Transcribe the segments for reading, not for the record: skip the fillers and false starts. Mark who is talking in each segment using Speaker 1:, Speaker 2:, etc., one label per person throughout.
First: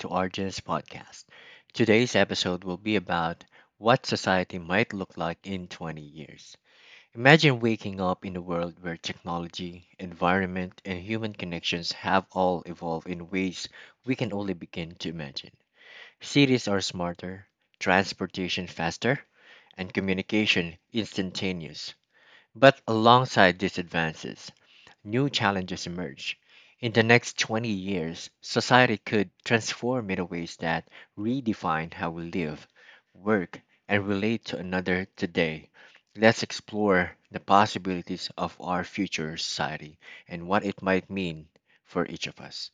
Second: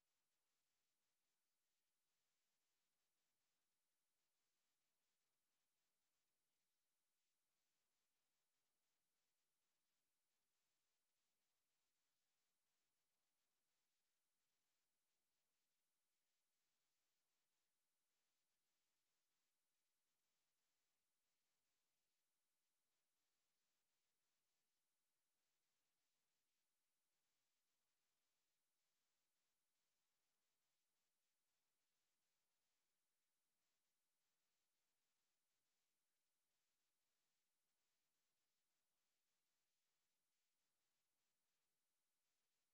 Speaker 1: to Arjun's podcast. Today's episode will be about what society might look like in 20 years. Imagine waking up in a world where technology, environment, and human connections have all evolved in ways we can only begin to imagine. Cities are smarter, transportation faster, and communication instantaneous. But alongside these advances, new challenges emerge. In the next 20 years, society could transform in ways that redefine how we live, work, and relate to another today. Let's explore the possibilities of our future society and what it might mean for each of us.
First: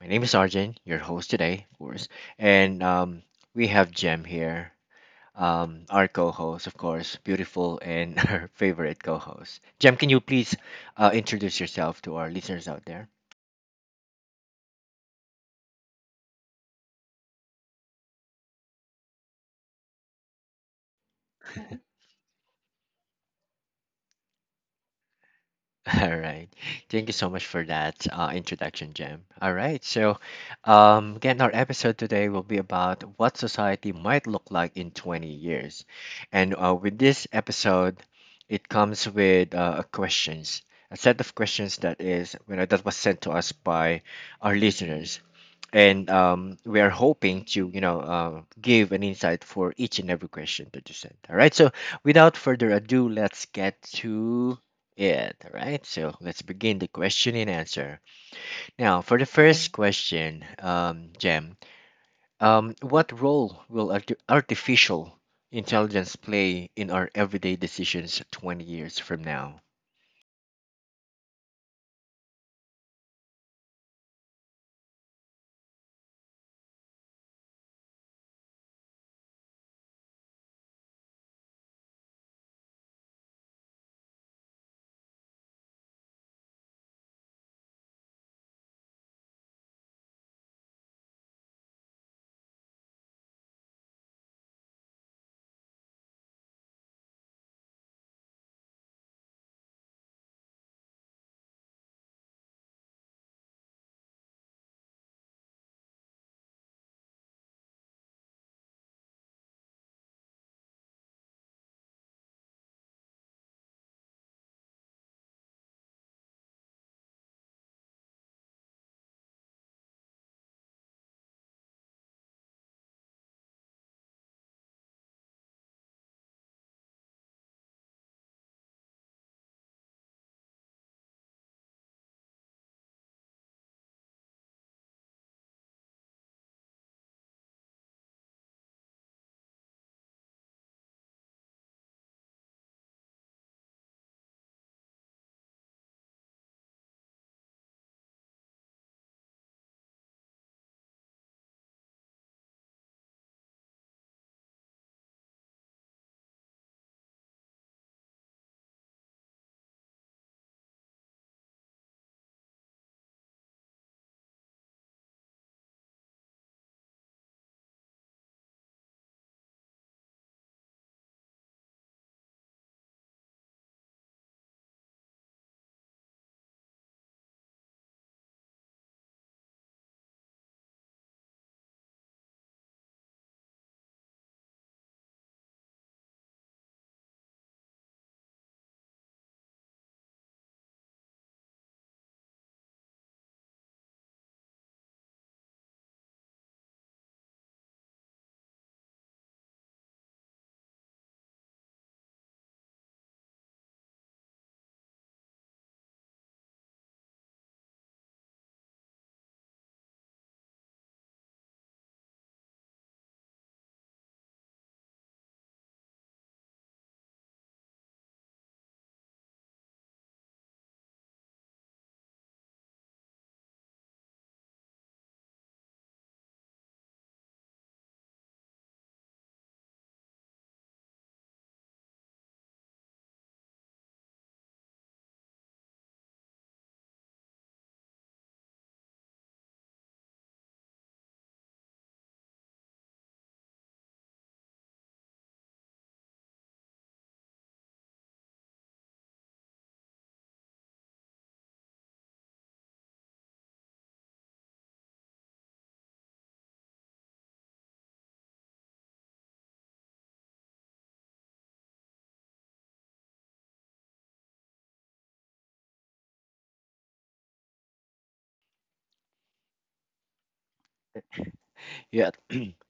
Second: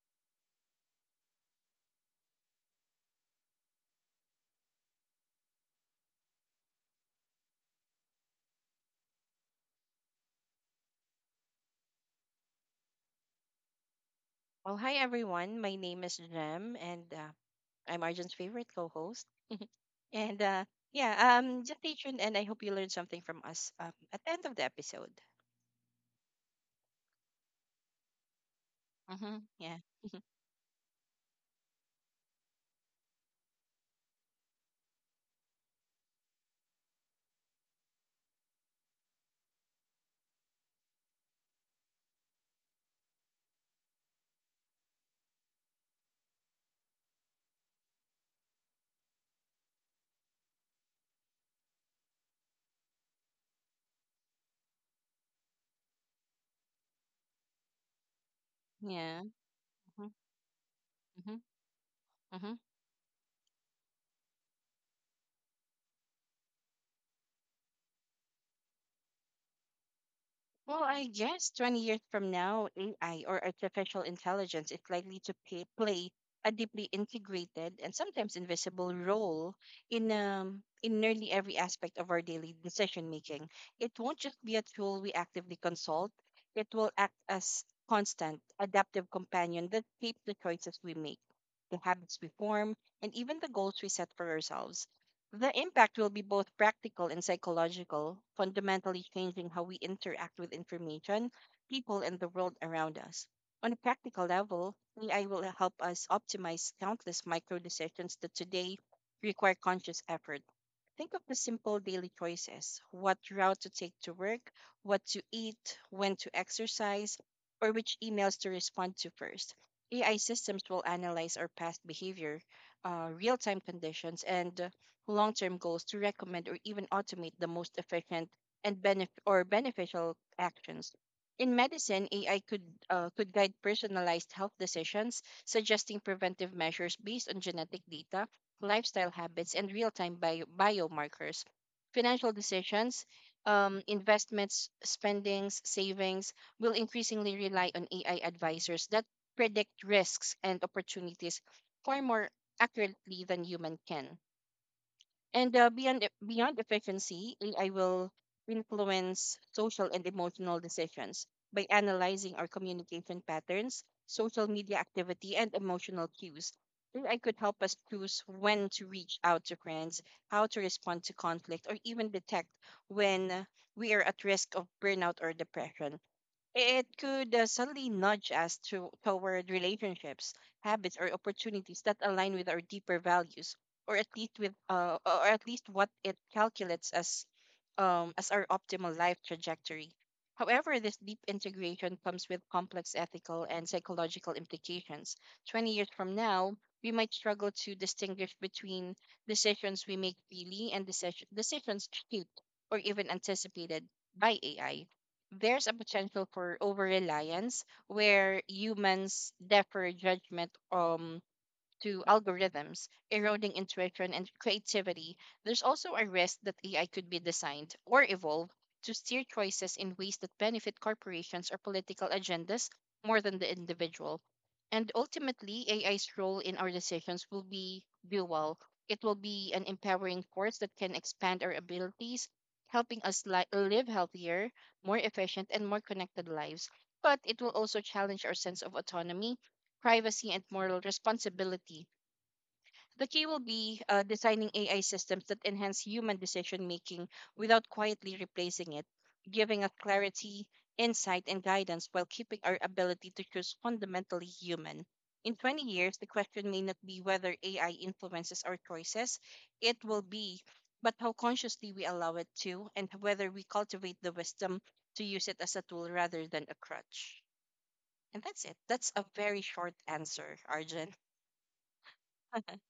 Speaker 1: My name is Arjun, your host today, of course, and we have Jem here our co-host, of course, beautiful and our favorite co-host. Jem, can you please introduce yourself to our listeners out there?
Speaker 2: Well, hi everyone. My name is Jem, and I'm Arjun's favorite co-host. And uh, yeah, just stay tuned, and I hope you learned something from us at the end of the episode.
Speaker 1: All right. Thank you so much for that introduction, Jem.
Speaker 2: Mm-hmm.
Speaker 1: All
Speaker 2: Yeah,
Speaker 1: right. So, again, our episode today will be about what society might look like in 20 years. And With this episode, it comes with questions, a set of questions that is that was sent to us by our listeners. And we are hoping to give an insight for each and every question that you sent. All right, so without further ado, let's get to it. All right, so let's begin the question and answer. Now, for
Speaker 2: yeah.
Speaker 1: the first
Speaker 2: Mm-hmm.
Speaker 1: question,
Speaker 2: Mm-hmm.
Speaker 1: Jem,
Speaker 2: Mm-hmm.
Speaker 1: what role will artificial intelligence play in our everyday decisions 20 years from now?
Speaker 2: Well, I guess 20 years from now, AI or artificial intelligence is likely to play a deeply integrated and sometimes invisible role in in nearly every aspect of our daily decision making. It won't just be a tool we actively consult, it will act as constant, adaptive companion that shapes the choices we make, the habits we form, and even the goals we set for ourselves. The impact will be both practical and psychological, fundamentally changing how we interact with information, people, and the world around us. On a practical level, AI will help us optimize countless micro decisions that today require conscious effort. Think of the simple daily choices what route to take to work, what to eat, when to exercise, or which emails to respond to first. AI systems will analyze our past behavior, real time conditions, and long term goals to recommend or even automate the most efficient or beneficial actions. In medicine, AI could guide personalized health decisions, suggesting preventive measures based on genetic data, lifestyle habits, and real time biomarkers. Financial decisions, investments, spendings, savings will increasingly rely on AI advisors that predict risks and opportunities far more accurately than human can. Beyond efficiency, AI will influence social and emotional decisions by analyzing our communication patterns, social media activity, and emotional cues. AI could help us choose when to reach out to friends, how to respond to conflict, or even detect when we are at risk of burnout or depression. It could suddenly nudge us toward relationships, habits, or opportunities that align with our deeper values, or at least what it calculates as our optimal life trajectory. However, this deep integration comes with complex ethical and psychological implications. 20 years from now, we might struggle to distinguish between decisions we make freely and decisions shaped or even anticipated by AI. There's a potential for over reliance where humans defer judgment to algorithms, eroding intuition and creativity. There's also a risk that AI could be designed or evolve to steer choices in ways that benefit corporations or political agendas more than the individual. And ultimately, AI's role in our decisions will be dual. It will be an empowering force that can expand our abilities, helping us live healthier, more efficient, and more connected lives. But it will also challenge our sense of autonomy privacy and moral responsibility. The key will be designing AI systems that enhance human decision making without quietly replacing it, giving us clarity, insight, and guidance while keeping our ability to choose fundamentally human. In 20 years, the question may not be whether AI influences our choices, it will be, but how consciously we allow it to, and whether we cultivate the wisdom to use it as a tool rather than a crutch. And that's it. That's a very short answer, Arjun.
Speaker 1: Yeah.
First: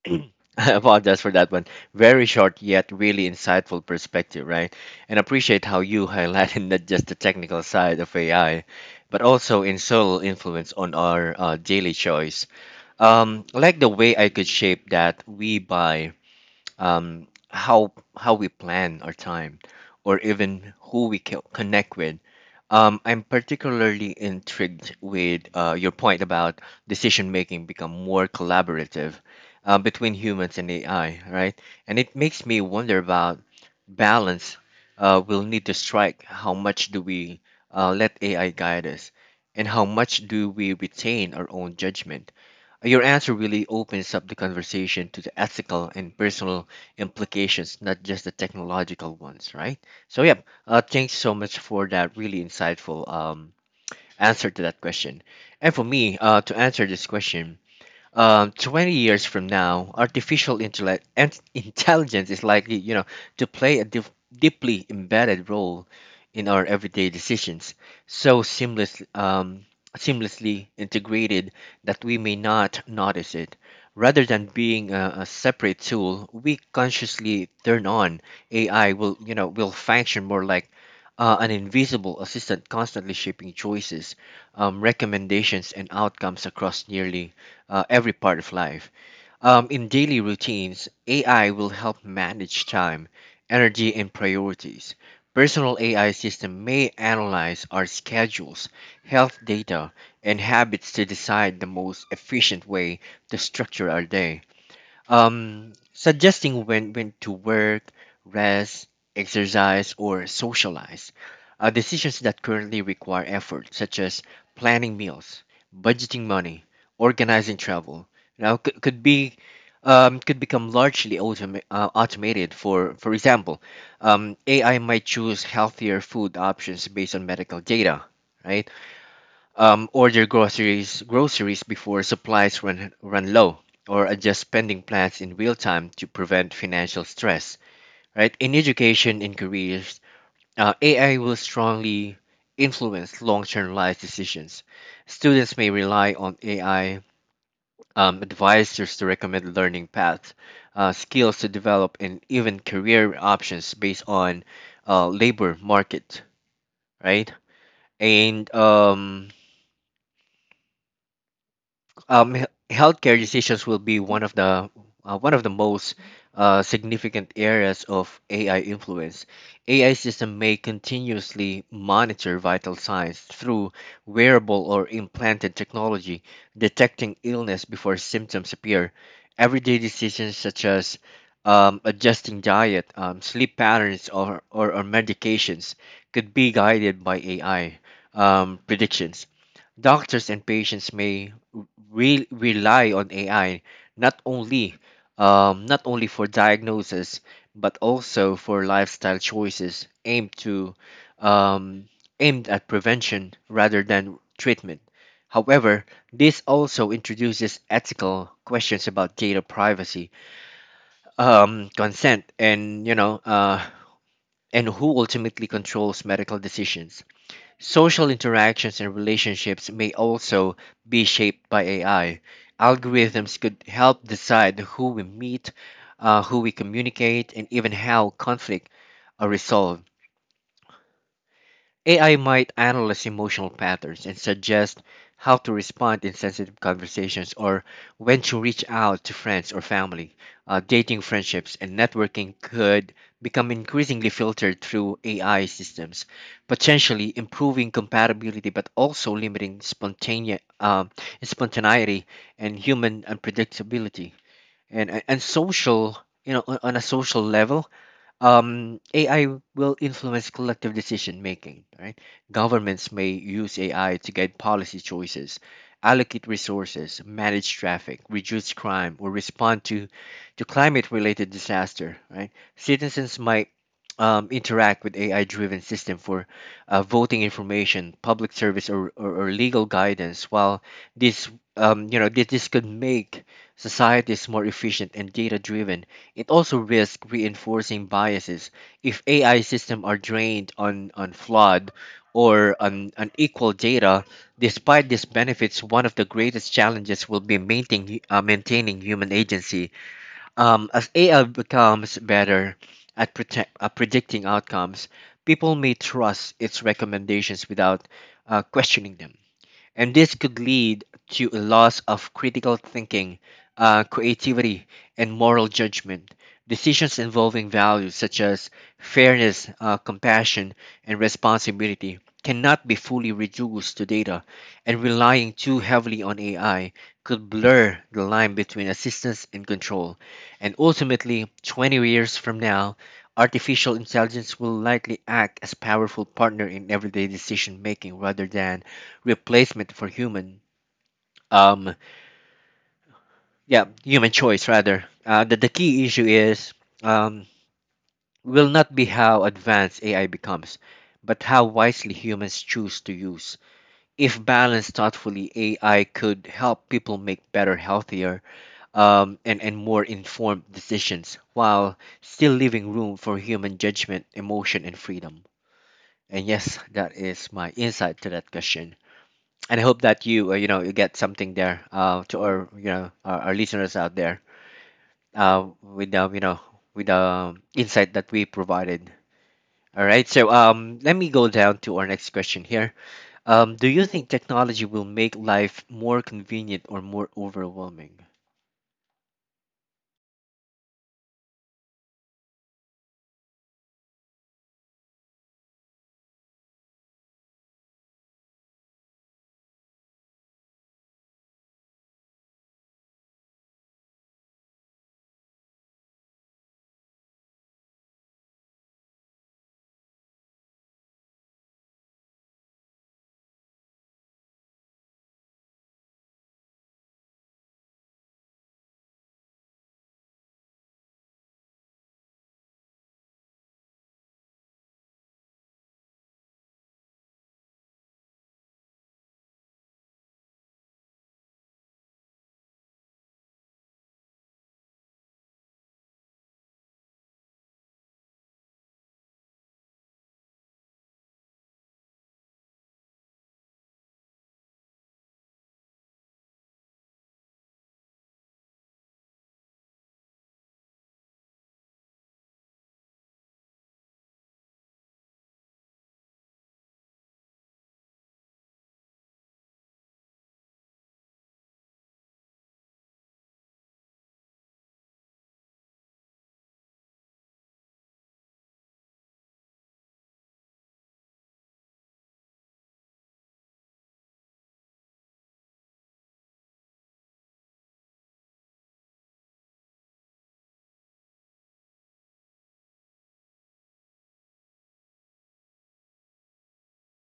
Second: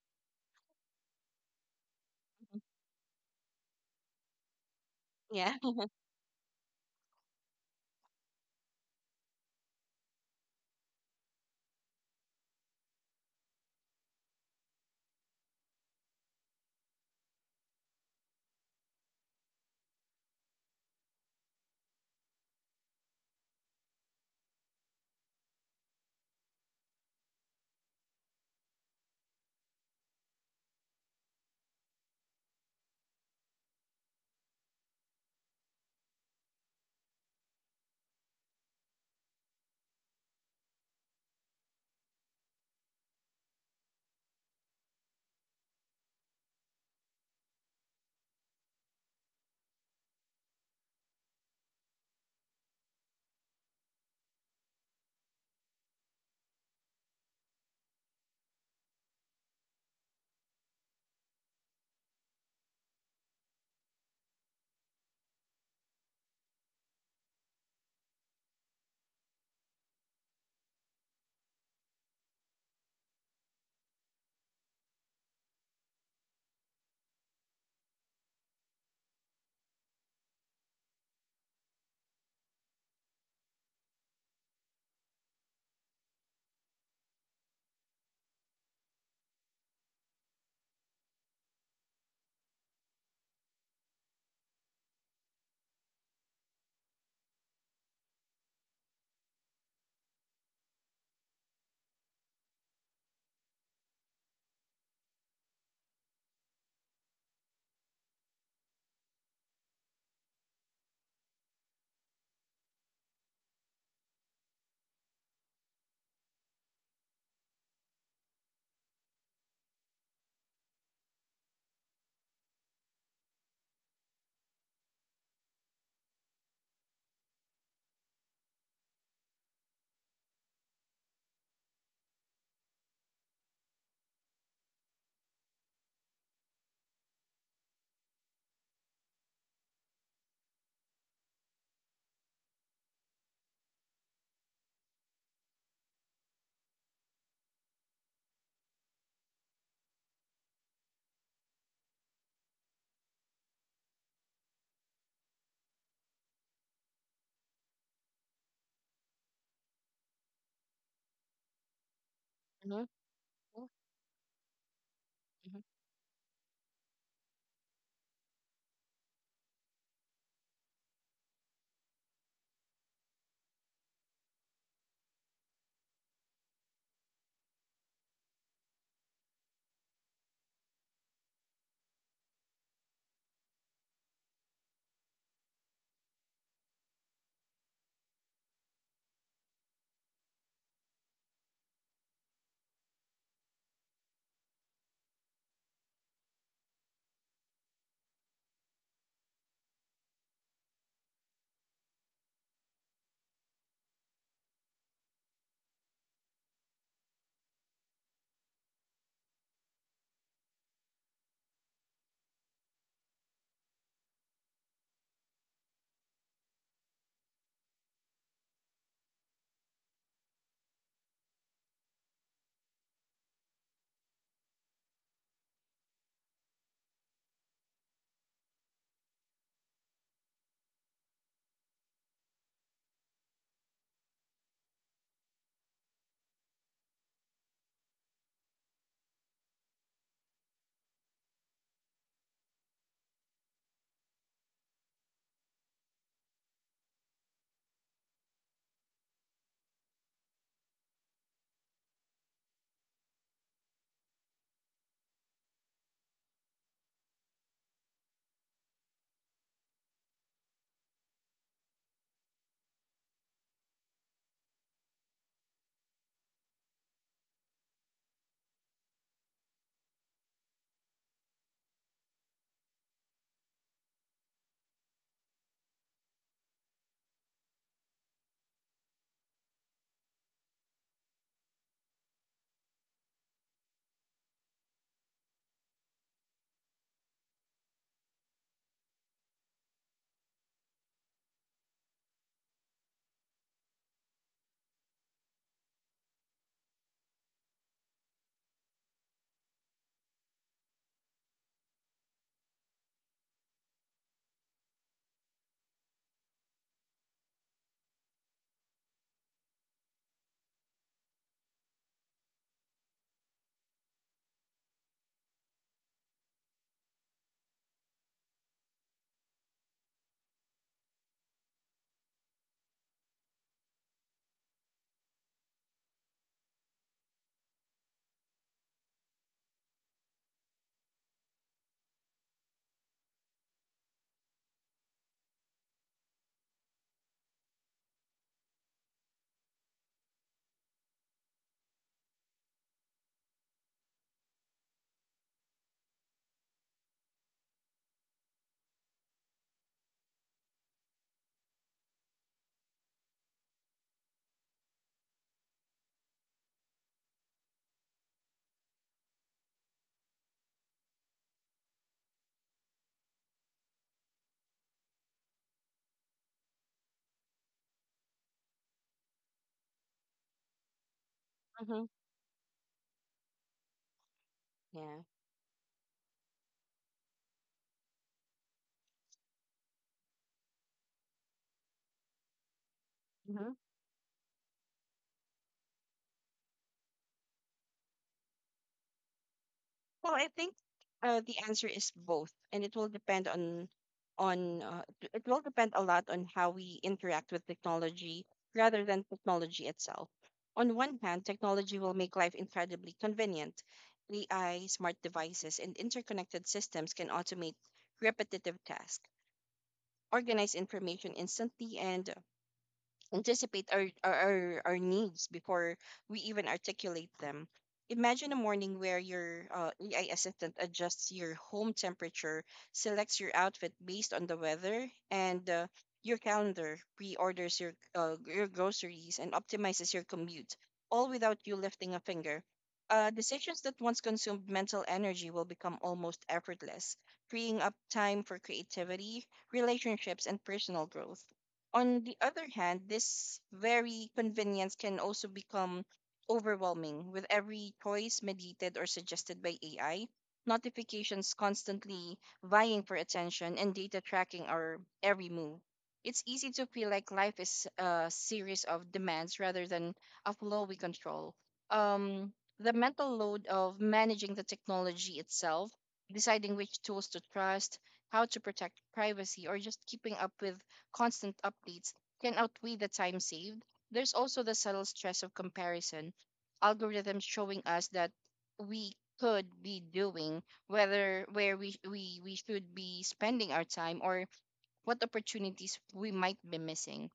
Speaker 1: I apologize for that one. Very short yet really insightful perspective, right? And
Speaker 2: yeah.
Speaker 1: appreciate how you highlighted not just the technical side of AI, but also in subtle influence on our daily choice. Like the way I could shape that we buy, how we plan our time, or even who we connect with. I'm particularly intrigued with your point about decision making become more collaborative, between humans and AI, right? And it makes me wonder about balance we'll need to strike. How much do we let AI guide us, and how much do we retain our own judgment? Your answer really opens up the conversation to the ethical and personal implications, not just the technological ones, right? So, yeah, thanks so much for that really insightful answer to that question. And for me, to answer this question, 20 years from now, artificial intellect and intelligence is likely, to play a deeply embedded role in our everyday decisions, so seamless, seamlessly integrated that we may not notice it. Rather than being a separate tool we consciously turn on, AI will, will function more like an invisible assistant constantly shaping choices, recommendations, and outcomes across nearly every part of life. In daily routines, AI will help manage time, energy, and priorities. Personal AI system may analyze our schedules, health data, and habits to decide the most efficient way to structure our day, suggesting when to work, rest, exercise, or socialize. Decisions that currently require effort, such as planning meals, budgeting money, organizing travel, could be could become largely automated. For example, AI might choose healthier food options based on medical data, right? Order groceries before supplies run low, or adjust spending plans in real time to prevent financial stress, right? In education and careers, AI will strongly influence long-term life decisions. Students may rely on AI advisors to recommend learning paths, skills to develop, and even career options based on labor market, right? And
Speaker 2: Mhm.
Speaker 1: healthcare decisions will be one of the
Speaker 2: Mhm,
Speaker 1: most significant areas of AI influence. AI system may continuously monitor vital signs through wearable or implanted technology, detecting illness before symptoms appear. Everyday decisions such as adjusting diet, sleep patterns, or medications could be guided by AI predictions. Doctors and patients may rely on AI not only not only for diagnosis but also for lifestyle choices um, aimed at prevention rather than treatment. However, this also introduces ethical questions about data privacy, consent, and and who ultimately controls medical decisions. Social interactions and relationships may also be shaped by AI. Algorithms could help decide who we meet, who we communicate, and even how conflict are resolved. AI might analyze emotional patterns and suggest how to respond in sensitive conversations or when to reach out to friends or family. Dating friendships and networking could become increasingly filtered through AI systems, potentially improving compatibility but also limiting spontaneity and human unpredictability. And social, on a social level, AI will influence collective decision making. Right, governments may use AI to guide policy choices, allocate resources, manage traffic, reduce crime, or respond to climate-related disaster. Right, citizens might interact with AI-driven system for voting information, public service, or legal guidance. While this, this this could make societies more efficient and data-driven, it also risks reinforcing biases if AI systems are trained on flawed or on unequal data. Despite these benefits, one of the greatest challenges will be maintaining human agency. As AI becomes better at predicting outcomes, people may trust its recommendations without questioning them, and this could lead to a loss of critical thinking, creativity, and moral judgment. Decisions involving values such as fairness, compassion, and responsibility cannot be fully reduced to data, and relying too heavily on AI could blur the line between assistance and control. And ultimately, 20 years from now, artificial intelligence will likely act as powerful partner in everyday decision making rather than replacement for human um yeah human choice rather. The key issue is um will not be how advanced AI becomes, but how wisely humans choose to use. If balanced thoughtfully, AI could help people make better, healthier, and more informed decisions while still leaving room for human judgment, emotion, and freedom. And yes, that is my insight to that question, and I hope that you you know you get something there,
Speaker 2: mhm,
Speaker 1: to our our listeners out there,
Speaker 2: Yeah.
Speaker 1: with the with the insight that we provided. All right, so let me go down to our next question here.
Speaker 2: hmm
Speaker 1: Do you think technology will make life more convenient or more overwhelming?
Speaker 2: Well, I think the answer is both, and it will depend on t- it will depend a lot on how we interact with technology rather than technology itself. On one hand, technology will make life incredibly convenient. AI, smart devices, and interconnected systems can automate repetitive tasks, organize information instantly, and anticipate our needs before we even articulate them. Imagine a morning where your AI assistant adjusts your home temperature, selects your outfit based on the weather, and your calendar, pre-orders your groceries, and optimizes your commute, all without you lifting a finger. Decisions that once consumed mental energy will become almost effortless, freeing up time for creativity, relationships, and personal growth. On the other hand, this very convenience can also become overwhelming with every choice mediated or suggested by AI, notifications constantly vying for attention, and data tracking our every move. It's easy to feel like life is a series of demands rather than a flow we control. Um, the mental load of managing the technology itself, deciding which tools to trust, how to protect privacy, or just keeping up with constant updates can outweigh the time saved. There's also the subtle stress of comparison, algorithms showing us that we could be doing whether where we should be spending our time or what opportunities we might be missing.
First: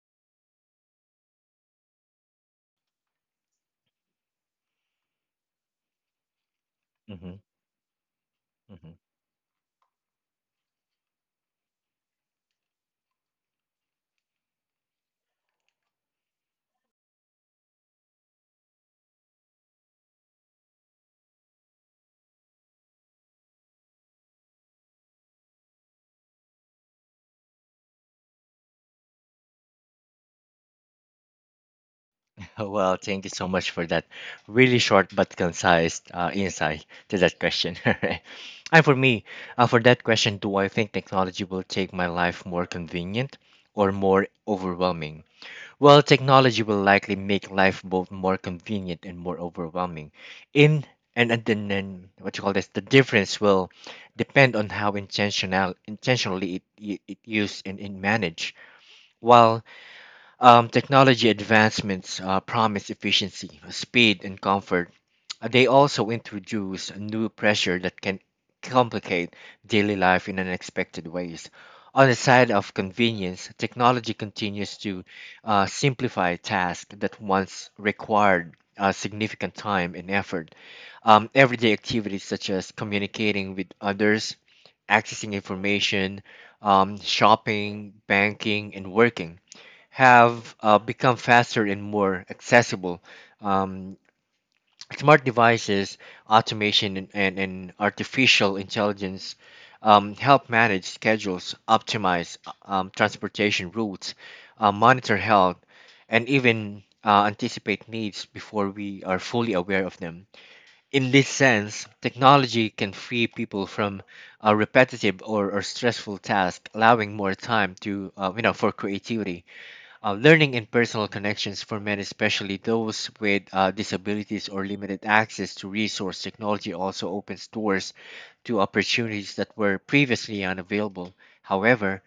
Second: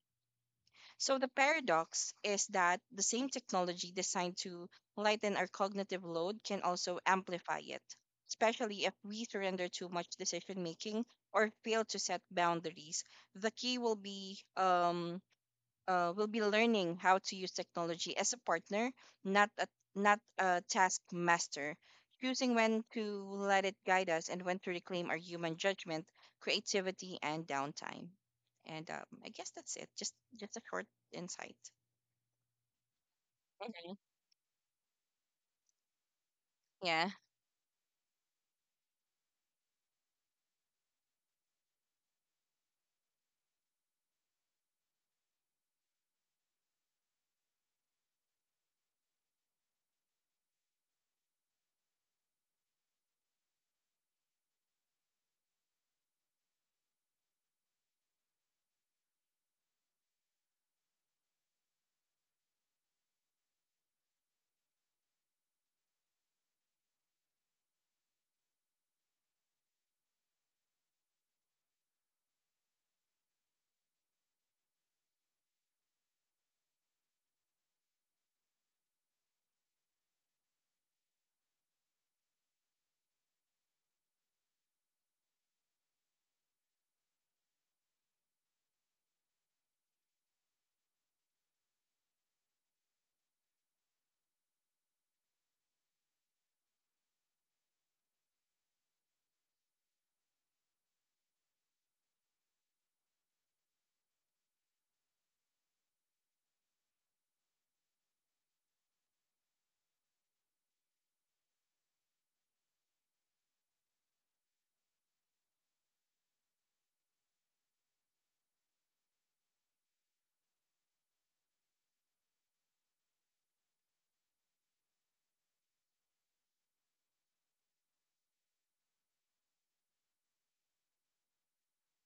Speaker 2: So the paradox is that the same technology designed to lighten our cognitive load can also
Speaker 1: Hmm.
Speaker 2: amplify it, especially
Speaker 1: Hmm.
Speaker 2: if we surrender too much decision making or fail to set boundaries. The key will be learning how to use technology as a partner, not a, not a taskmaster. Choosing when to let it guide us and when to reclaim our human judgment, creativity, and downtime. And I guess that's it. Just a short insight.
Speaker 1: Well, thank you so much for
Speaker 2: Okay.
Speaker 1: that really short but concise insight
Speaker 2: Yeah.
Speaker 1: to that question. And for me, for that question, do I think technology will take my life more convenient or more overwhelming? Well, technology will likely make life both more convenient and more overwhelming. In and then what you call this, the difference will depend on how intentionally it used and managed. While technology advancements promise efficiency, speed, and comfort, they also introduce new pressure that can complicate daily life in unexpected ways. On the side of convenience, technology continues to simplify tasks that once required significant time and effort. Everyday activities such as communicating with others, accessing information, shopping, banking, and working have become faster and more accessible. Um, Smart devices, automation, and artificial intelligence help manage schedules, optimize transportation routes, monitor health, and even anticipate needs before we are fully aware of them. In this sense, technology can free people from a repetitive or stressful tasks, allowing more time to, for creativity, learning, and personal connections. For men, especially those with disabilities or limited access to resource technology, also opens doors to opportunities that were previously unavailable. However,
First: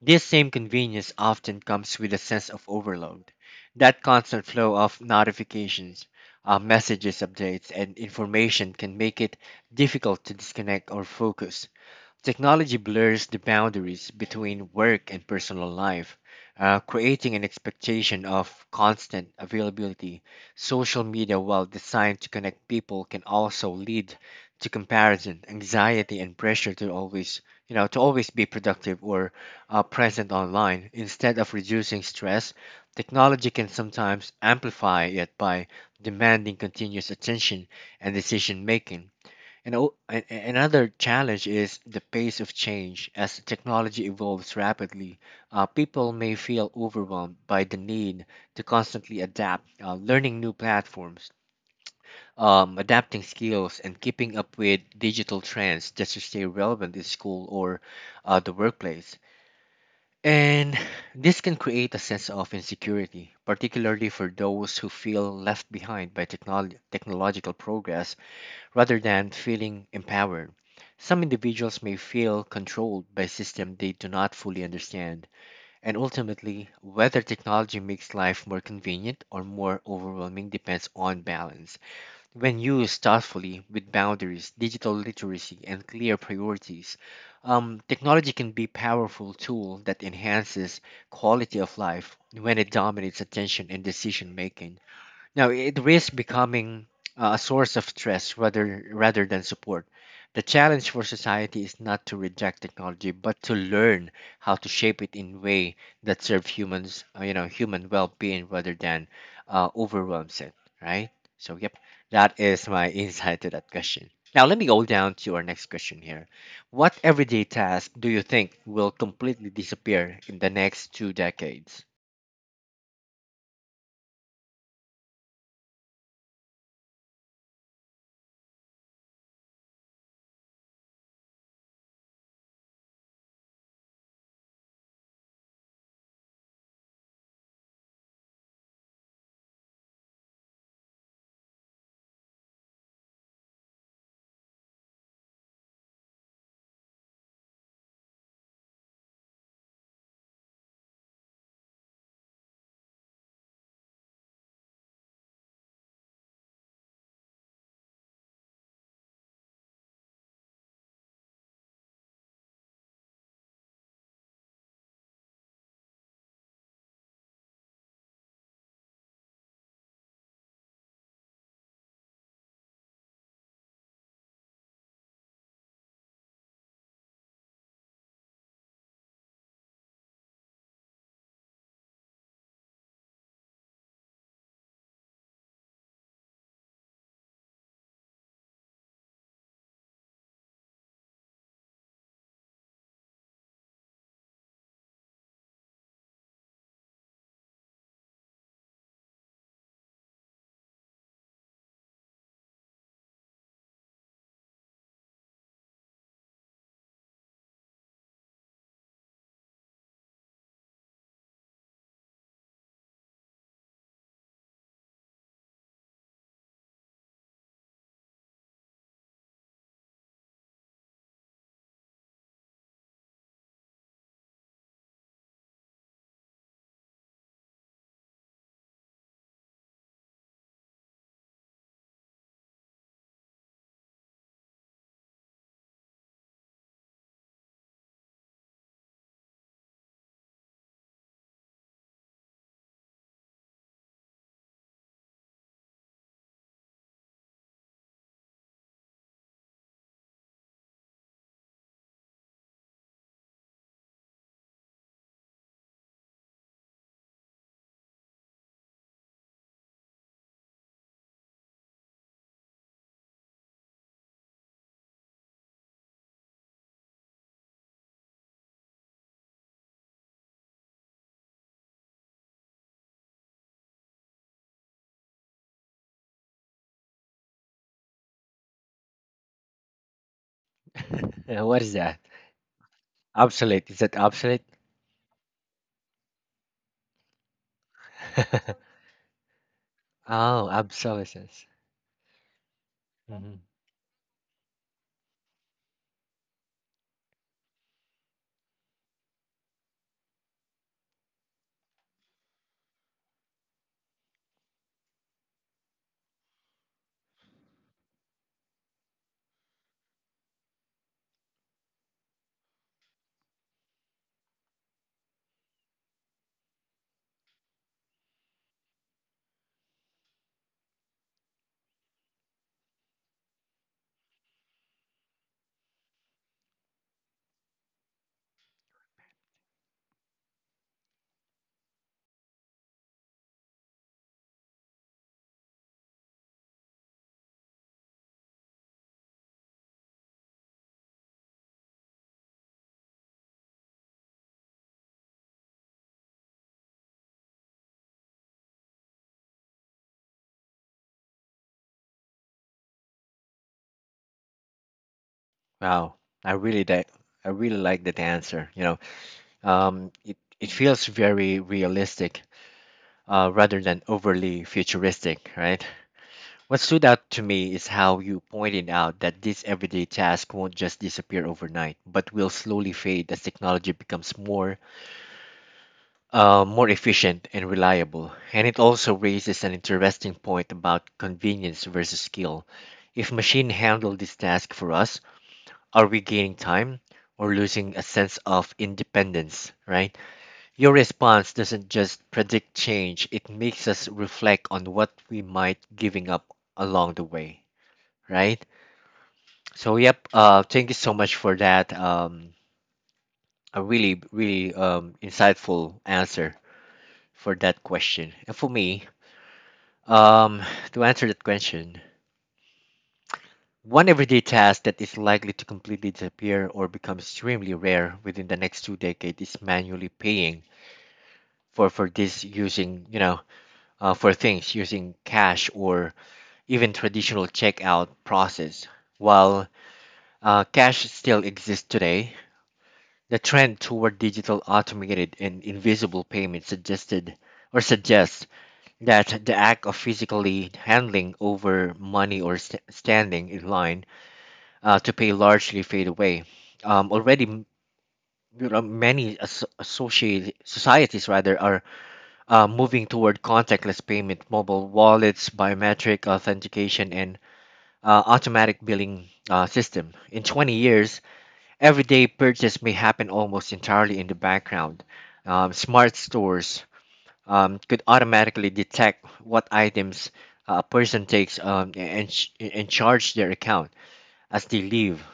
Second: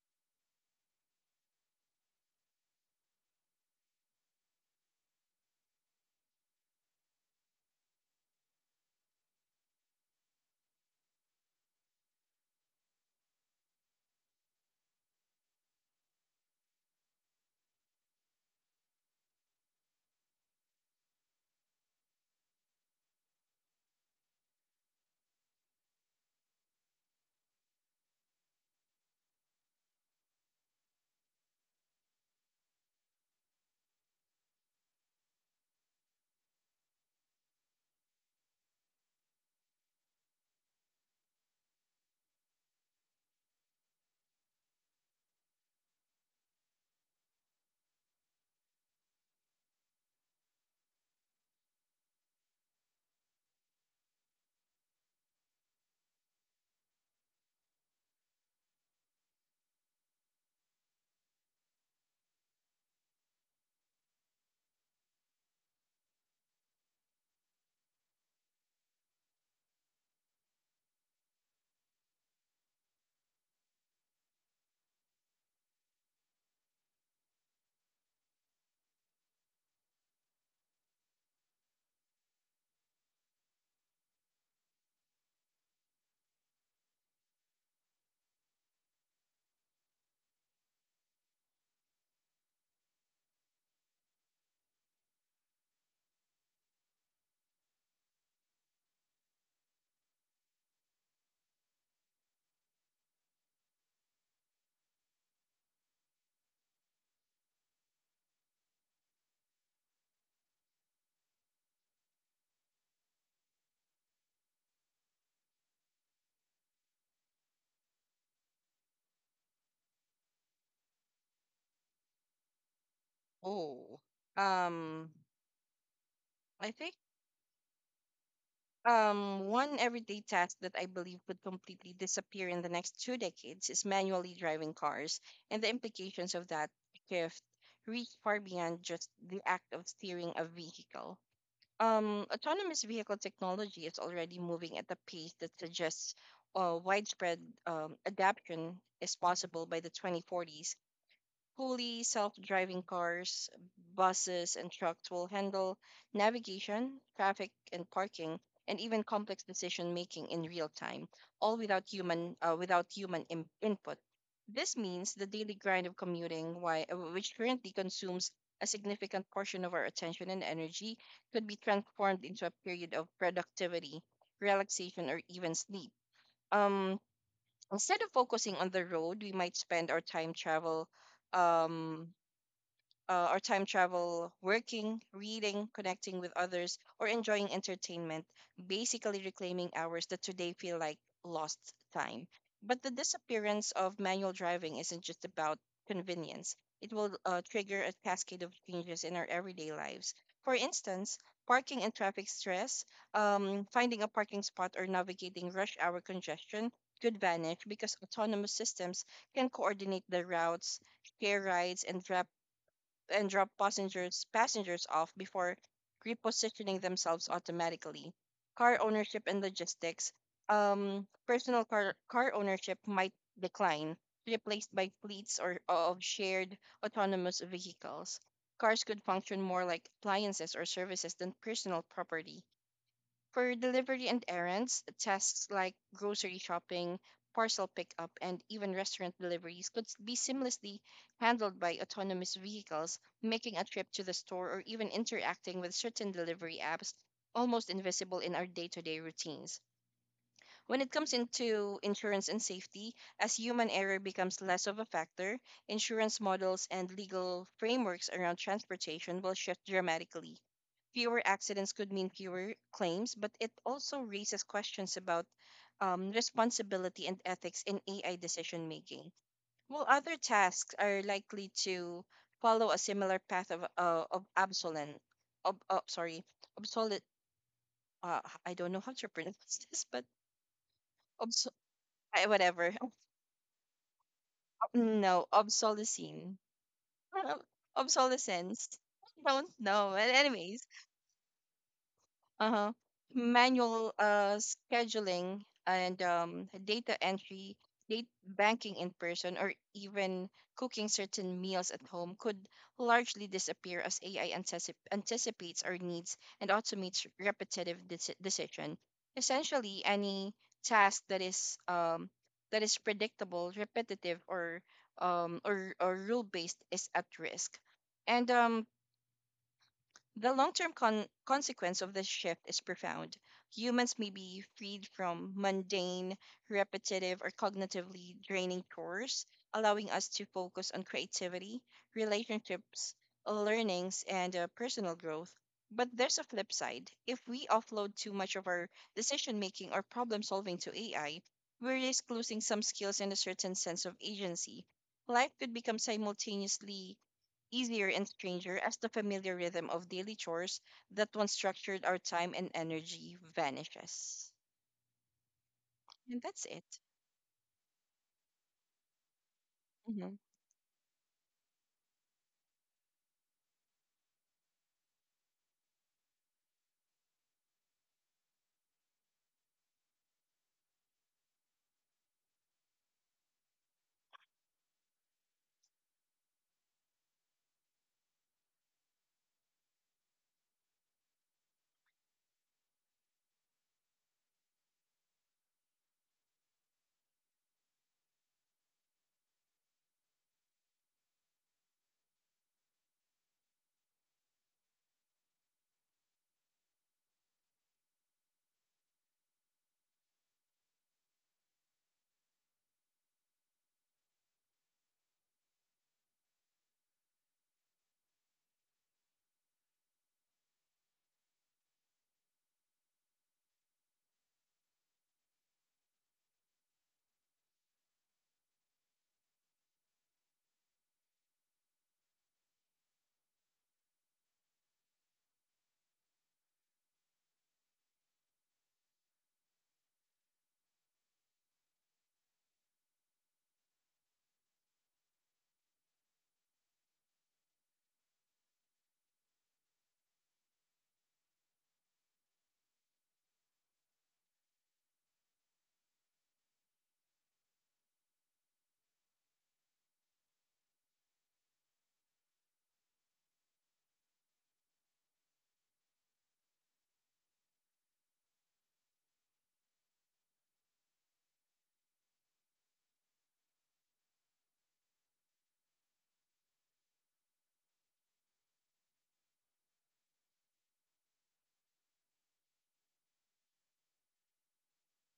Speaker 1: this same convenience often comes with a sense of overload. That constant flow of notifications, messages, updates, and information can make it difficult to disconnect or focus. Technology blurs the boundaries between work and personal life, creating an expectation of constant availability. Social media, while designed to connect people, can also lead to comparison, anxiety, and pressure to always, to always be productive or present online. Instead of reducing stress, technology can sometimes amplify it by demanding continuous attention and decision making. And o- a- Another challenge is the pace of change. As technology evolves rapidly, people may feel overwhelmed by the need to constantly adapt, learning new platforms, adapting skills, and keeping up with digital trends just to stay relevant in school or the workplace. And this can create a sense of insecurity, particularly for those who feel left behind by technological progress rather than feeling empowered. Some individuals may feel controlled by systems they do not fully understand, and ultimately, whether technology makes life more convenient or more overwhelming depends on balance. When used thoughtfully with boundaries, digital literacy, and clear priorities, technology can be a powerful tool that enhances quality of life when it dominates attention and decision making. Now, it risks becoming a source of stress rather than support. The challenge for society is not to reject technology, but to learn how to shape it in way that serve humans, human well-being rather than overwhelms it. Right. So, yep, that is my insight to that question. Now, let me go down to our next question here. What everyday task do you think will completely disappear in the next two decades?
Speaker 2: Oh. Um. I think. One everyday task that I believe could completely disappear in the next two decades is manually driving cars, and the implications of that shift reach far beyond just the act of steering a vehicle. Autonomous vehicle technology is already moving at a pace that suggests widespread adoption is possible by the 2040s. Fully self driving cars, buses, and trucks will handle navigation, traffic, and parking, and even complex decision making in real time, all without human, without human im- input. This means the daily grind of commuting, which currently consumes a significant portion of our attention and energy, could be transformed into a period of productivity, relaxation, or even sleep. Um, Instead of focusing on the road, we might spend um, our time travel working, reading, connecting with others, or enjoying entertainment, basically reclaiming hours that today feel like lost time. But the disappearance of manual driving isn't just about convenience, it will trigger a cascade of changes in our everyday lives. For instance, parking and traffic stress, finding a parking spot, or navigating rush hour congestion could vanish because autonomous systems can coordinate the routes share rides and drop passengers off before repositioning themselves automatically. Car ownership and logistics. Personal car ownership might decline, replaced by fleets or of shared autonomous vehicles. Cars could function more like appliances or services than personal property, for delivery and errands, tasks like grocery shopping, parcel pickup, and even restaurant deliveries could be seamlessly handled by autonomous vehicles, making a trip to the store or even interacting with certain delivery apps almost invisible in our day to day routines. When it comes into insurance and safety, as human error becomes less of a factor, insurance models and legal frameworks around transportation will shift dramatically. Fewer accidents could mean fewer claims, but it also raises questions about responsibility and ethics in AI decision making. While other tasks are likely to follow a similar path of obsolescence, sorry, obsolete, I don't know how to pronounce this, but obs-
Speaker 1: What is that?
Speaker 2: whatever.
Speaker 1: Obsolete? Is that obsolete?
Speaker 2: No, obsolescence. Obsolescence. I don't know. But
Speaker 1: Oh,
Speaker 2: anyways,
Speaker 1: obsolescence.
Speaker 2: uh-huh,
Speaker 1: Mhm.
Speaker 2: manual scheduling and data entry, date banking in person, or even cooking certain meals at home could largely disappear as AI anticipates our needs and automates repetitive decision. Essentially, any task that is predictable, repetitive, or or rule based is at risk. And The long term consequence of this shift is profound. Humans may be freed from mundane, repetitive, or cognitively draining chores, allowing us to focus on creativity, relationships, learnings, and personal growth. But there's a flip side. If we offload too much of our decision making or problem solving to AI, we risk losing some skills and a certain sense of agency. Life could become simultaneously easier and stranger as the familiar rhythm of daily chores that once structured our time and energy vanishes.
Speaker 1: Wow,
Speaker 2: And
Speaker 1: I
Speaker 2: that's
Speaker 1: really
Speaker 2: it.
Speaker 1: like I really like that answer. You know,
Speaker 2: Mm-hmm.
Speaker 1: it it feels very realistic, rather than overly futuristic, right? What stood out to me is how you pointed out that this everyday task won't just disappear overnight, but will slowly fade as technology becomes more, more efficient and reliable. And it also raises an interesting point about convenience versus skill. If machine handle this task for us, are we gaining time or losing a sense of independence, right? Your response doesn't just predict change, it makes us reflect on what we might giving up along the way, right? So yep, thank you so much for that a really really insightful answer for that question. And for me, um to answer that question, one everyday task that is likely to completely disappear or become extremely rare within the next two decades is manually paying for this using you know for things using cash or even traditional checkout process. While cash still exists today, the trend toward digital automated and invisible payments suggested or suggests that the act of physically handling over money or standing in line to pay largely fade away. Already, many associated societies rather are moving toward contactless payment, mobile wallets, biometric authentication, and automatic billing system. In 20 years, everyday purchase may happen almost entirely in the background. Smart stores could automatically detect what items a person takes and, and charge their account as they leave.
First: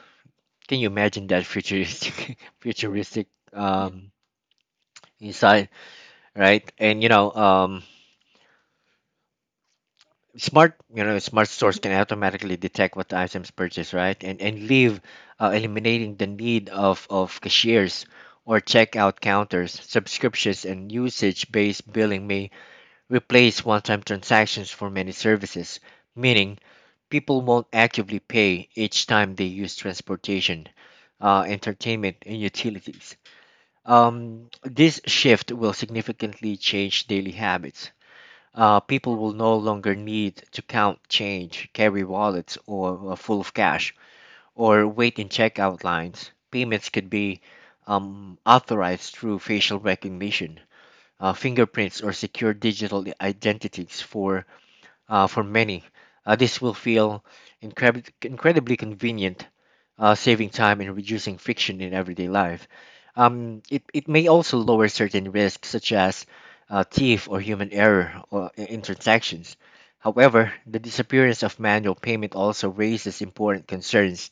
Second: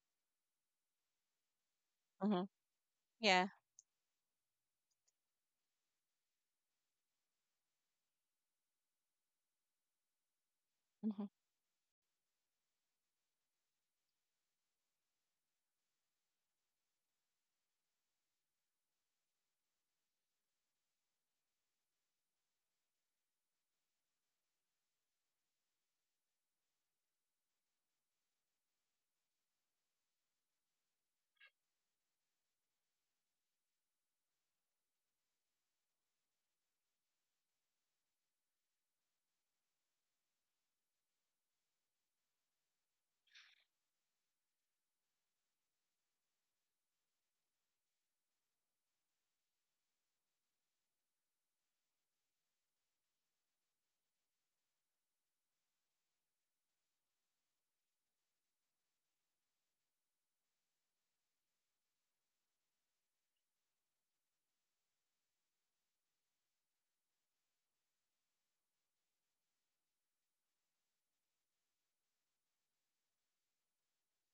Speaker 1: Can you imagine that futuristic,
Speaker 2: Mm-hmm.
Speaker 1: futuristic
Speaker 2: Yeah.
Speaker 1: inside, right? And you know,
Speaker 2: Mm-hmm.
Speaker 1: smart stores can automatically detect what items purchased, right? And leave, eliminating the need of cashiers or checkout counters. Subscriptions and usage based billing may replace one time transactions for many services, meaning people won't actively pay each time they use transportation, entertainment and utilities. This shift will significantly change daily habits. People will no longer need to count change, carry wallets or full of cash, or wait in checkout lines. Payments could be authorized through facial recognition, fingerprints, or secure digital identities. For for many, this will feel incredibly convenient, saving time and reducing friction in everyday life. It may also lower certain risks, such as thief or human error or in transactions. However, the disappearance of manual payment also raises important concerns.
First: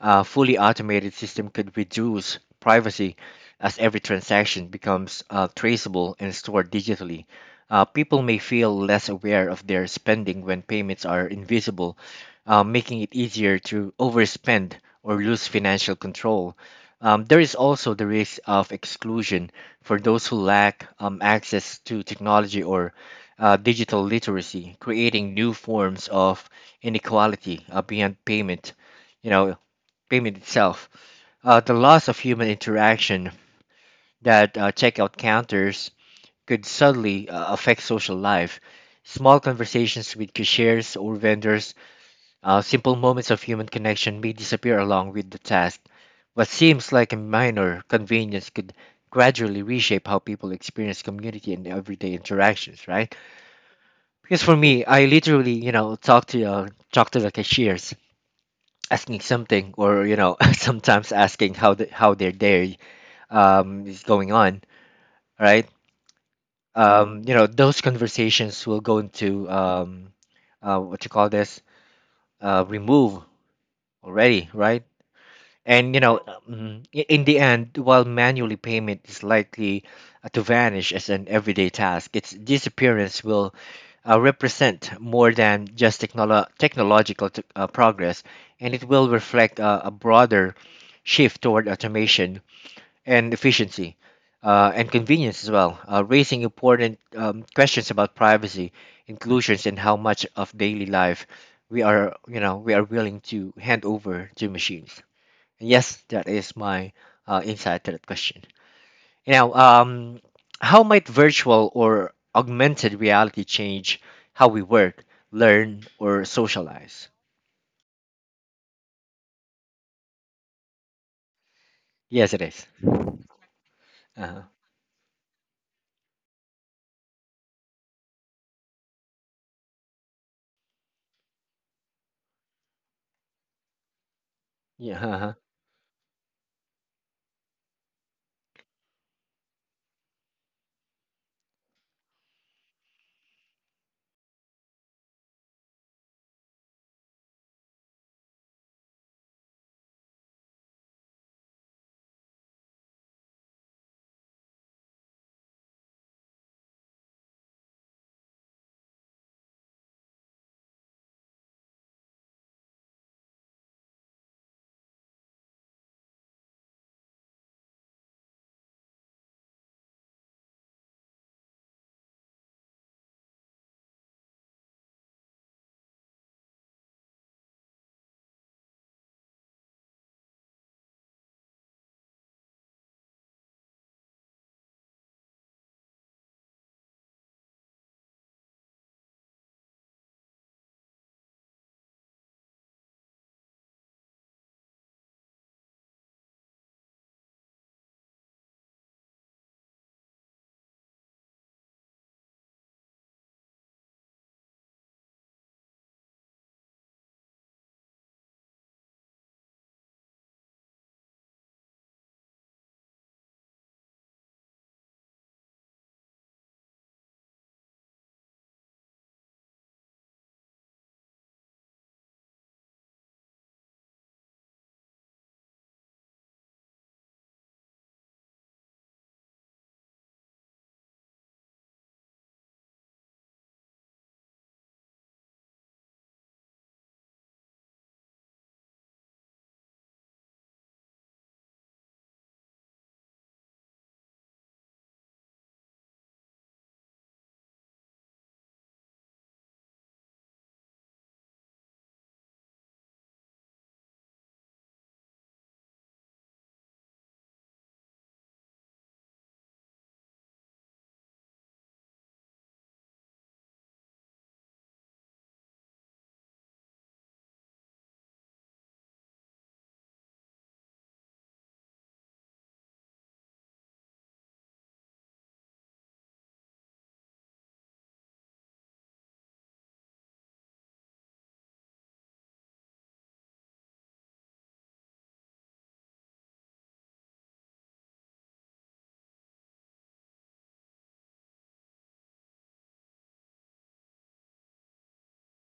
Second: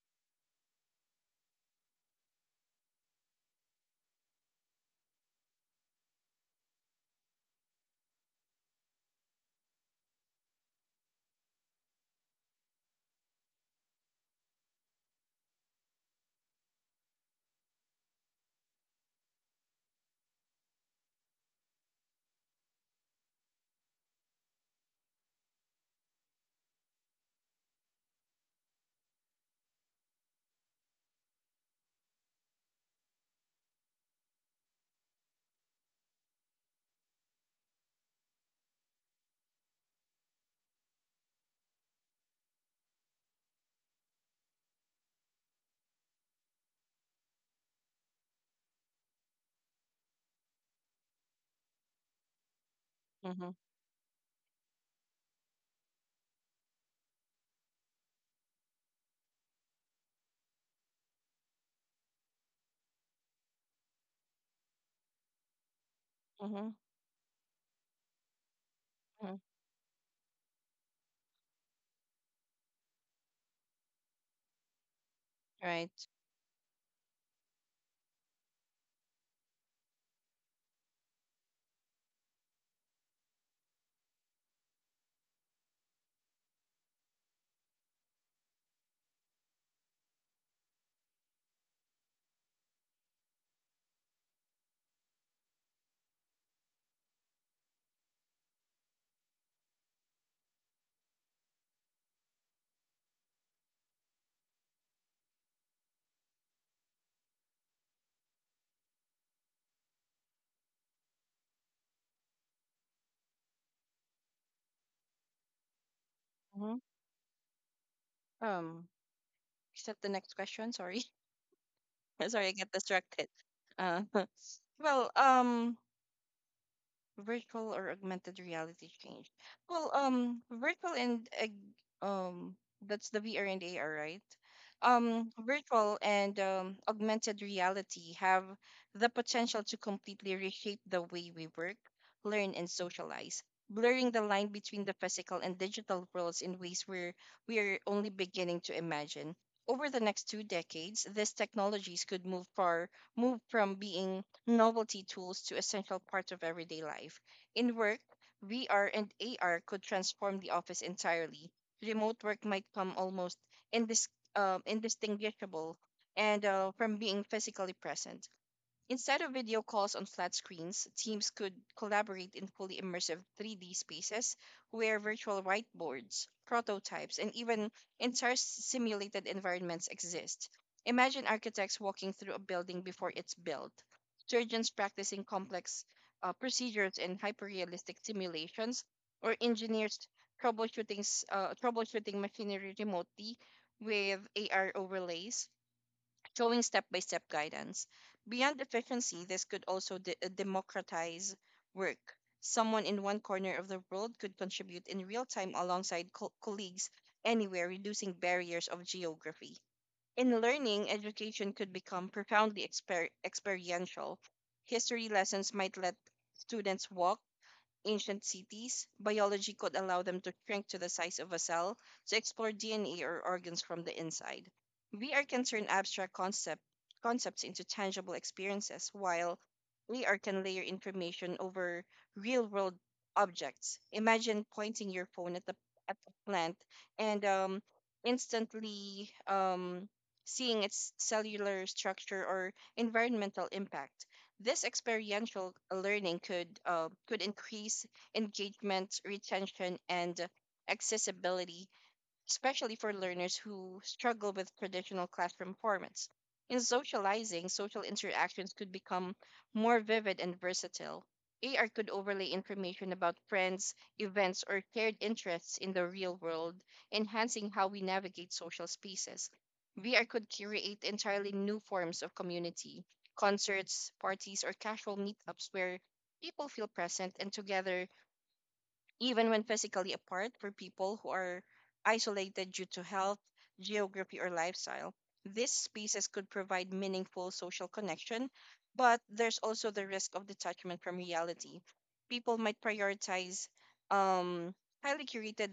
Speaker 1: A fully automated system could reduce privacy as every transaction becomes traceable and stored digitally. People may feel less aware of their spending when payments are invisible, making it easier to overspend or lose financial control. There is also the risk of exclusion for those who lack access to technology or digital literacy, creating new forms of inequality beyond payment. You know, payment itself. The loss of human interaction that checkout counters could suddenly affect social life. Small conversations with cashiers or vendors, simple moments of human connection may disappear along with the task. What seems like a minor convenience could gradually reshape how people experience community and everyday interactions, right?
Speaker 2: Mm-hmm.
Speaker 1: Because for me, I literally, you know, talk to the cashiers, asking something, or you know, sometimes asking how the, how their day is going on, right?
Speaker 2: Mm-hmm.
Speaker 1: You know, those conversations will go
Speaker 2: hmm
Speaker 1: into what you call this, remove already, right? And you
Speaker 2: Right.
Speaker 1: know, in the end, while manually payment is likely to vanish as an everyday task, its disappearance will represent more than just technological progress, and it will reflect a broader shift toward automation and efficiency and convenience as well, raising important questions about privacy, inclusions, and how much of daily life we are willing to hand over to machines. And yes, that is my insight to that question. You know, how might virtual or augmented reality change how we work, learn, or
Speaker 2: Mm-hmm.
Speaker 1: socialize?
Speaker 2: Um, is that the next question? Sorry.
Speaker 1: Yes, it
Speaker 2: Sorry, I
Speaker 1: is.
Speaker 2: get distracted. Uh,
Speaker 1: Uh-huh.
Speaker 2: well, virtual or augmented reality change? Well, virtual and ag- um, that's the VR and AR, right?
Speaker 1: Yeah. uh-huh.
Speaker 2: Virtual and augmented reality have the potential to completely reshape the way we work, learn, and socialize, blurring the line between the physical and digital worlds in ways where we are only beginning to imagine. Over the next two decades, these technologies could move from being novelty tools to essential parts of everyday life. In work, VR and AR could transform the office entirely. Remote work might come almost indis- indistinguishable and from being physically present. Instead of video calls on flat screens, teams could collaborate in fully immersive 3D spaces where virtual whiteboards, prototypes, and even entire simulated environments exist. Imagine architects walking through a building before it's built, surgeons practicing complex procedures in hyperrealistic simulations, or engineers troubleshooting machinery remotely with AR overlays showing step by step guidance. Beyond efficiency, this could also democratize work. Someone in one corner of the world could contribute in real time alongside colleagues anywhere, reducing barriers of geography. In learning, education could become profoundly experiential. History lessons might let students walk ancient cities, biology could allow them to shrink to the size of a cell to explore DNA or organs from the inside. VR can turn abstract concepts into tangible experiences, while AR can layer information over real world objects. Imagine pointing your phone at the plant and instantly seeing its cellular structure or environmental impact. This experiential learning could increase engagement, retention, and accessibility especially for learners who struggle with traditional classroom formats. In socializing, social interactions could become more vivid and versatile. AR could overlay information about friends, events, or shared interests in the real world, enhancing how we navigate social spaces. VR could create entirely new forms of community, concerts, parties, or casual meetups where people feel present and together even when physically apart for people who are isolated due to health, geography, or lifestyle. These spaces could provide meaningful social connection, but there's also the risk of detachment from reality. People might prioritize um, highly curated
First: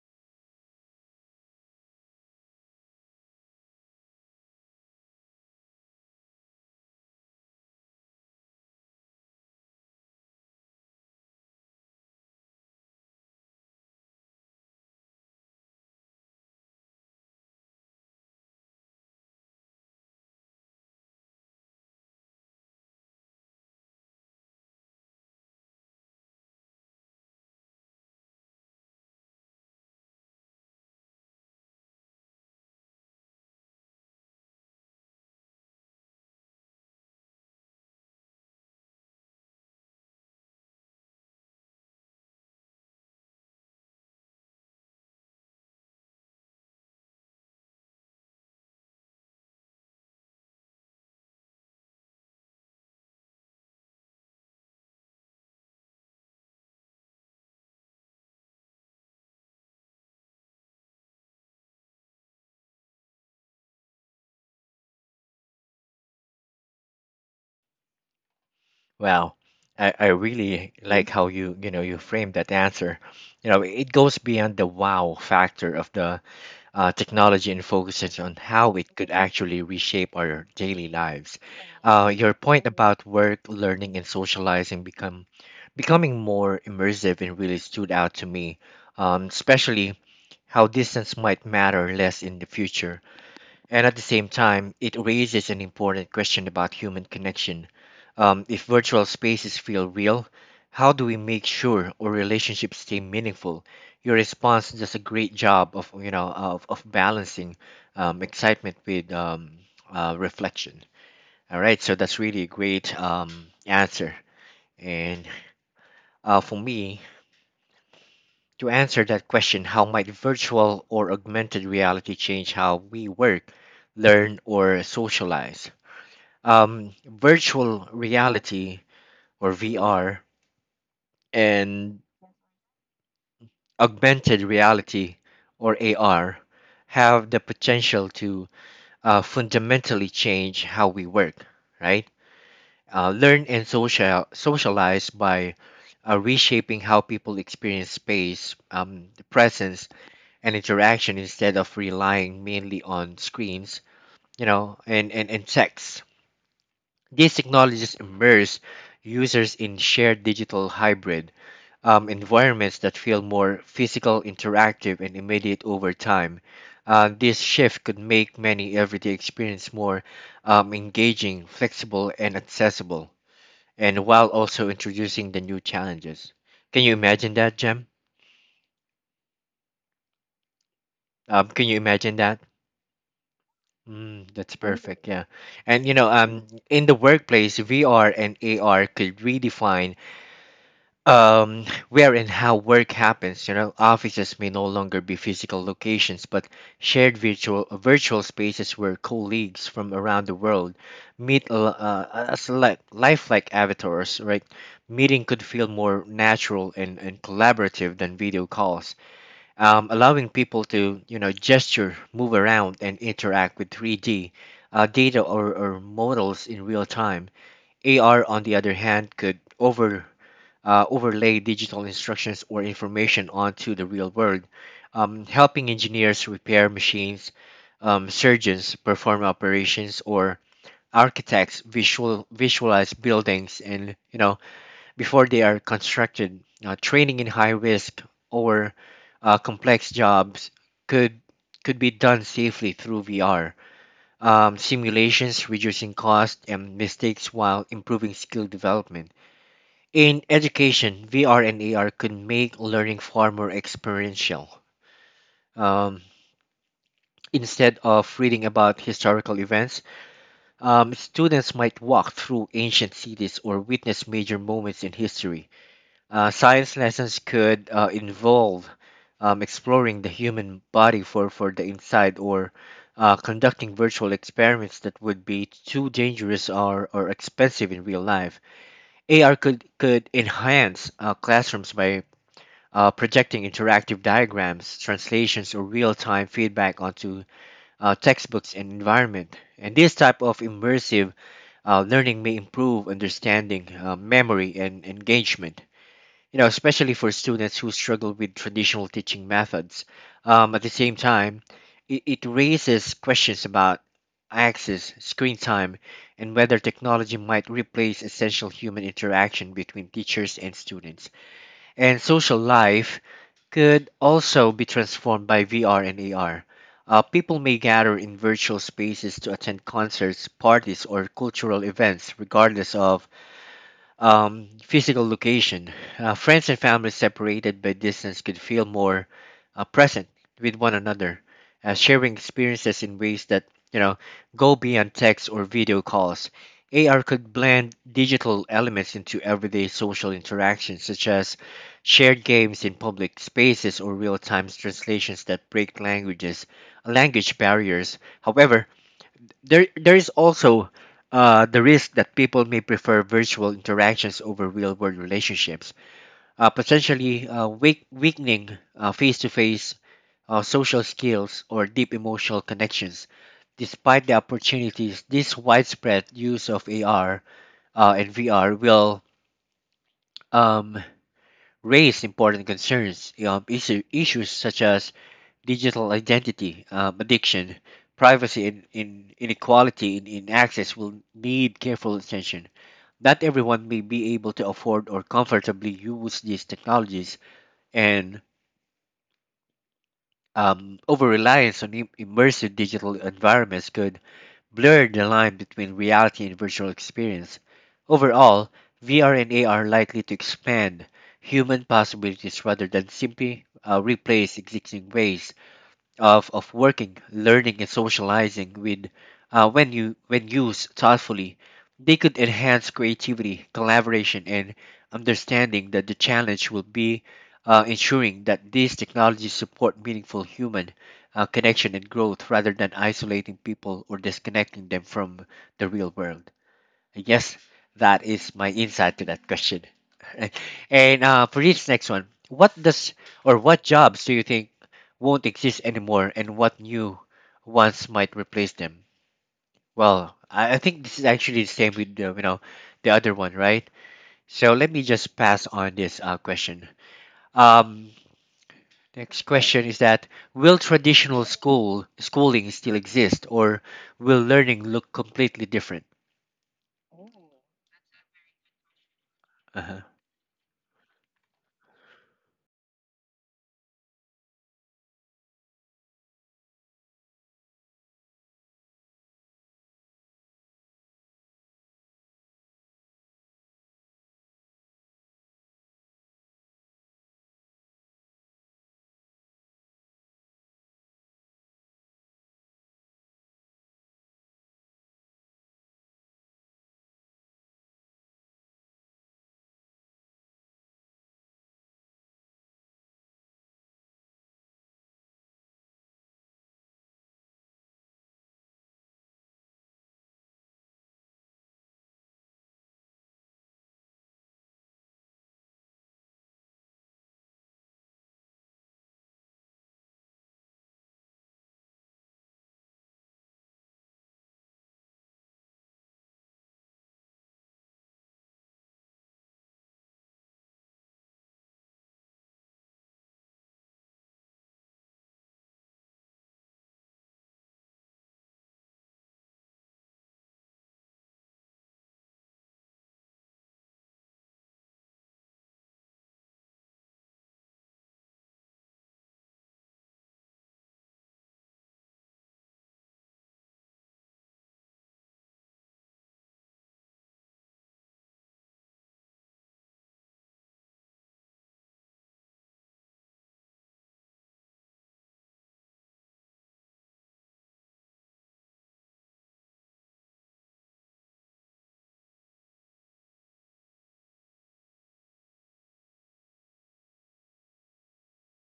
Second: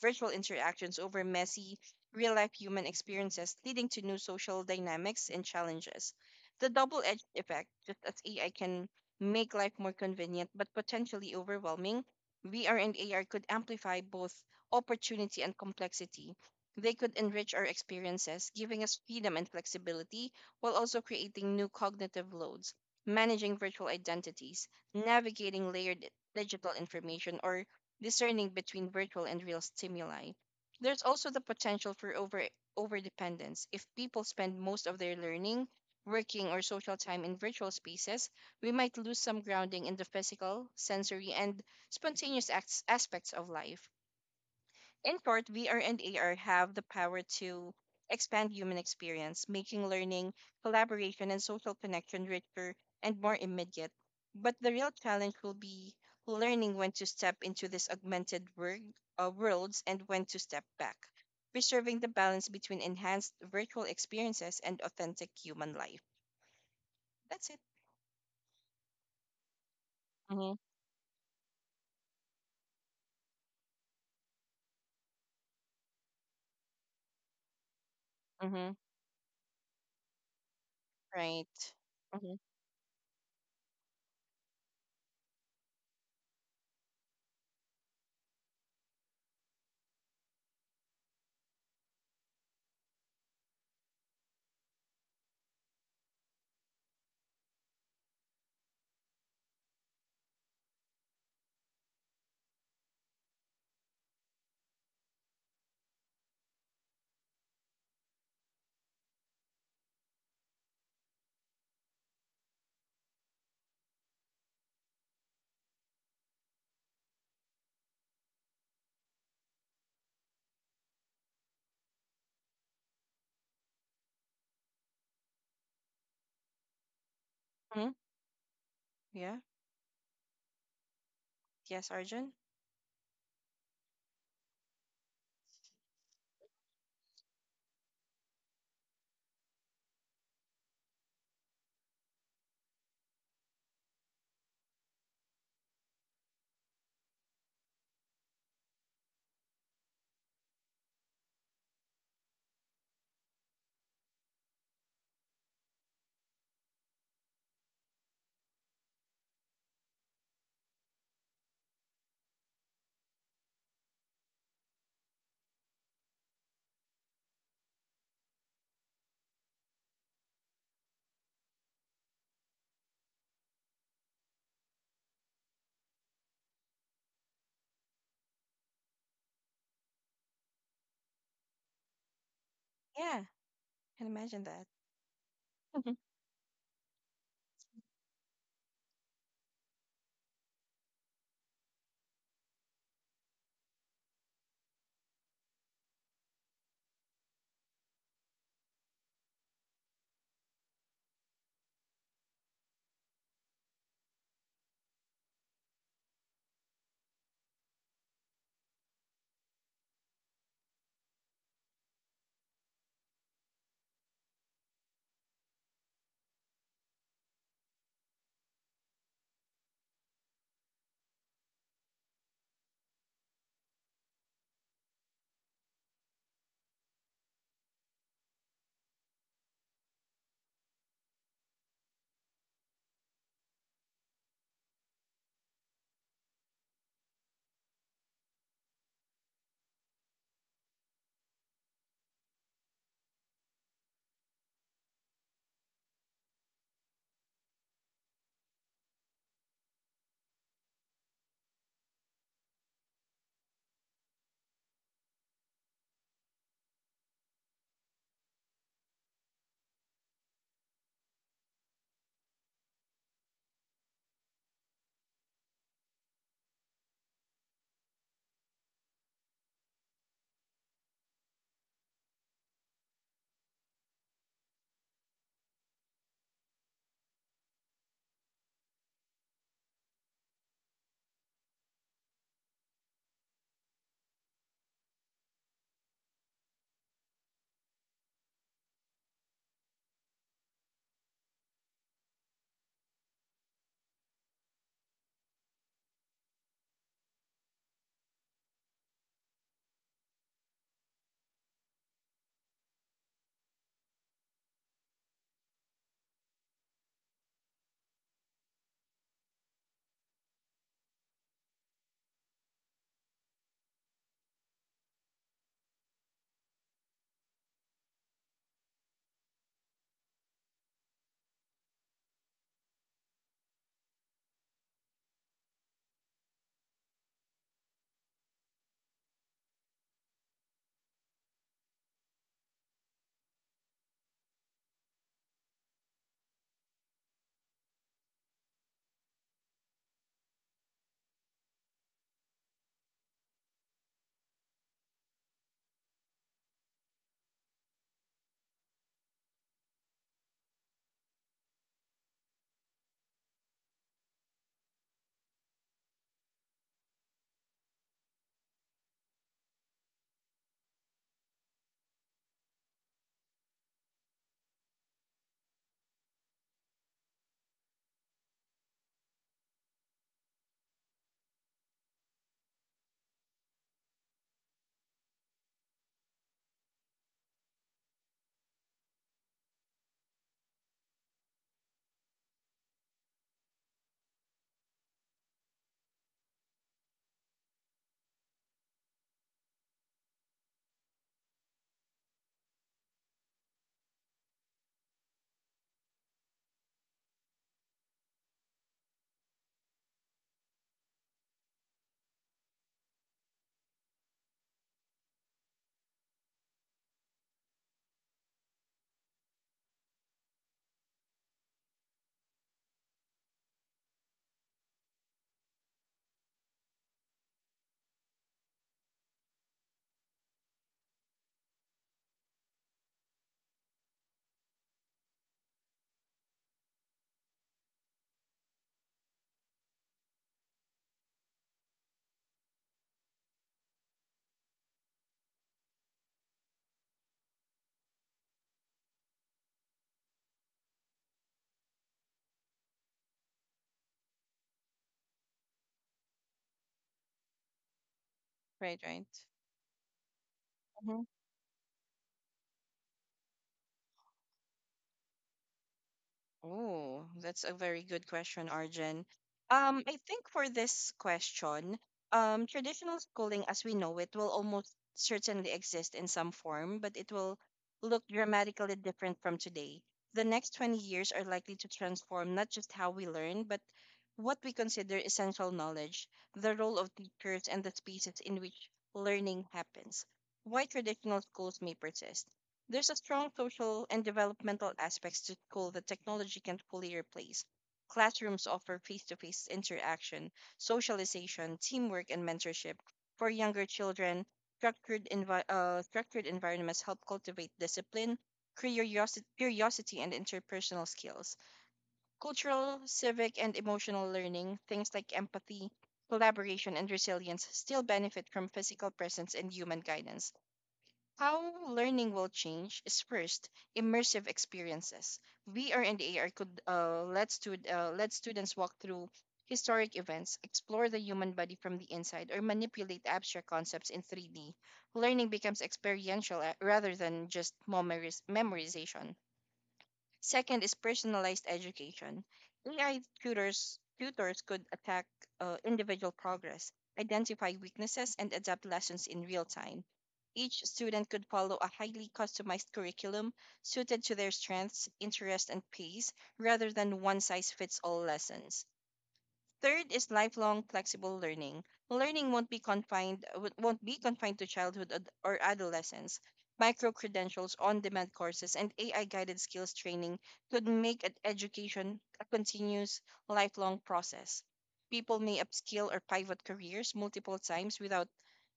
Speaker 2: virtual interactions over messy, real life human experiences, leading to new social dynamics and challenges. The double edged effect, just as AI can make life more convenient but potentially overwhelming, VR and AR could amplify both opportunity and complexity. They could enrich our experiences, giving us freedom and flexibility, while also creating new cognitive loads, managing virtual identities, navigating layered digital information, or discerning between virtual and real stimuli. There's also the potential for overdependence. If people spend most of their learning, working, or social time in virtual spaces, we might lose some grounding in the physical, sensory, and spontaneous aspects of life. In short, VR and AR have the power to expand human experience, making learning, collaboration, and social connection richer and more immediate. But the real challenge will be learning when to step into this augmented worlds and when to step back, preserving the balance between enhanced virtual experiences and authentic human life. That's it.
Speaker 1: Well, I
Speaker 2: Mm-hmm.
Speaker 1: really like how you you know you framed that answer. You know, it goes beyond the wow factor of the technology and focuses on how
Speaker 2: Mm-hmm.
Speaker 1: it could actually reshape our daily lives.
Speaker 2: Right.
Speaker 1: Your
Speaker 2: Mm-hmm.
Speaker 1: point about work, learning, and socializing become becoming more immersive and really stood out to me, especially how distance might matter less in the future and at the same time, it raises an important question about human connection. If virtual spaces feel real, how do we make sure our relationships stay meaningful? Your response does a great job of you know of balancing excitement with reflection. All right, so that's really a great answer. And for me, to answer that question, how might virtual or augmented reality change how we work, learn, or socialize? Um, virtual
Speaker 2: Hmm.
Speaker 1: reality
Speaker 2: Yeah.
Speaker 1: or VR
Speaker 2: Yes,
Speaker 1: and
Speaker 2: Arjun.
Speaker 1: augmented reality or AR have the potential to fundamentally change how we work, right? Learn and socialize by reshaping how people experience space, presence, and interaction instead of relying mainly on screens, you know, and text. These technologies immerse users in shared digital hybrid environments that feel more physical, interactive, and immediate over time. This shift could make many everyday experience more engaging, flexible, and accessible, and while also introducing the new challenges. Can you imagine that, Jem? Can you imagine that?
Speaker 2: Yeah. Can
Speaker 1: Mm,
Speaker 2: imagine
Speaker 1: that's
Speaker 2: that.
Speaker 1: perfect. Yeah, and you
Speaker 2: Mhm.
Speaker 1: know, in the workplace, VR and AR could redefine where and how work happens. You know, offices may no longer be physical locations, but shared virtual spaces where colleagues from around the world meet as like lifelike avatars. Right, meeting could feel more natural and collaborative than video calls, allowing people to you know gesture, move around, and interact with 3D. Data or models in real time. AR, on the other hand, could overlay digital instructions or information onto the real world, helping engineers repair machines, surgeons perform operations, or architects visualize buildings and you know before they are constructed. Training in high risk or complex jobs could could be done safely through VR simulations, reducing cost and mistakes while improving skill development. In education, VR and AR could make learning far more experiential. Um, instead of reading about historical events, students might walk through ancient cities or witness major moments in history. Science lessons could involve exploring the human body for the inside or conducting virtual experiments that would be too dangerous or expensive in real life. Could enhance classrooms by projecting interactive diagrams, translations, or real-time feedback onto textbooks and environment. And this type of immersive learning may improve understanding, memory, and engagement. You know, especially for students who struggle with traditional teaching methods. At the same time, it raises questions about access, screen time, and whether technology might replace essential human interaction between teachers and students, and social life could also be transformed by VR and AR. People may gather in virtual spaces to attend concerts, parties, or cultural events, regardless of physical location. Friends and family separated by distance could feel more present with one another, sharing experiences in ways that you know go beyond text or video calls. AR could blend digital elements into everyday social interactions, such as shared games in public spaces or real-time translations that break languages, language barriers. However, there is also the risk that people may prefer virtual interactions over real world relationships, potentially weakening face to face social skills or deep emotional connections. Despite the opportunities, this widespread use of AR and VR will um, raise important concerns, issues such as digital identity, addiction, privacy, and inequality in access will need careful attention. Not everyone may be able to afford or comfortably use these technologies, and over reliance on immersive digital environments could blur the line between reality and virtual experience. Overall, VR and AR are likely to expand human possibilities rather than simply replace existing ways of working, learning, and socializing with when used thoughtfully, they could enhance creativity, collaboration, and understanding that the challenge will be ensuring that these technologies support meaningful human connection and growth rather than isolating people or disconnecting them from the real world. I guess that is my insight to that question. And for this next one, what does or what jobs do you think won't exist anymore, and what new ones might replace them? Well, I think this is actually the same with the the other one, right? So let me just pass on this question. Um,
Speaker 2: Right, right.
Speaker 1: Next question is that will
Speaker 2: Hmm.
Speaker 1: traditional schooling still exist, or will learning look completely different?
Speaker 2: Oh, that's a very good question, Arjun.
Speaker 1: Uh-huh.
Speaker 2: I think for this question, traditional schooling as we know it will almost certainly exist in some form, but it will look dramatically different from today. The next 20 years are likely to transform not just how we learn, but what we consider essential knowledge, the role of teachers, and the spaces in which learning happens. Why traditional schools may persist. There's a strong social and developmental aspects to school that technology can't fully replace. Classrooms offer face-to-face interaction, socialization, teamwork, and mentorship. For younger children, structured environments help cultivate discipline, curiosity, and interpersonal skills. Cultural, civic, and emotional learning, things like empathy, collaboration, and resilience, still benefit from physical presence and human guidance. How learning will change is, first, immersive experiences. VR and AR could let students walk through historic events, explore the human body from the inside, or manipulate abstract concepts in 3D. Learning becomes experiential rather than just memorization. Second is personalized education. AI tutors could attack individual progress, identify weaknesses, and adapt lessons in real time. Each student could follow a highly customized curriculum suited to their strengths, interests, and pace rather than one size fits all lessons. Third is lifelong flexible learning. Learning won't be confined to childhood or adolescence. Micro credentials, on demand courses, and AI guided skills training could make education a continuous lifelong process. People may upskill or pivot careers multiple times without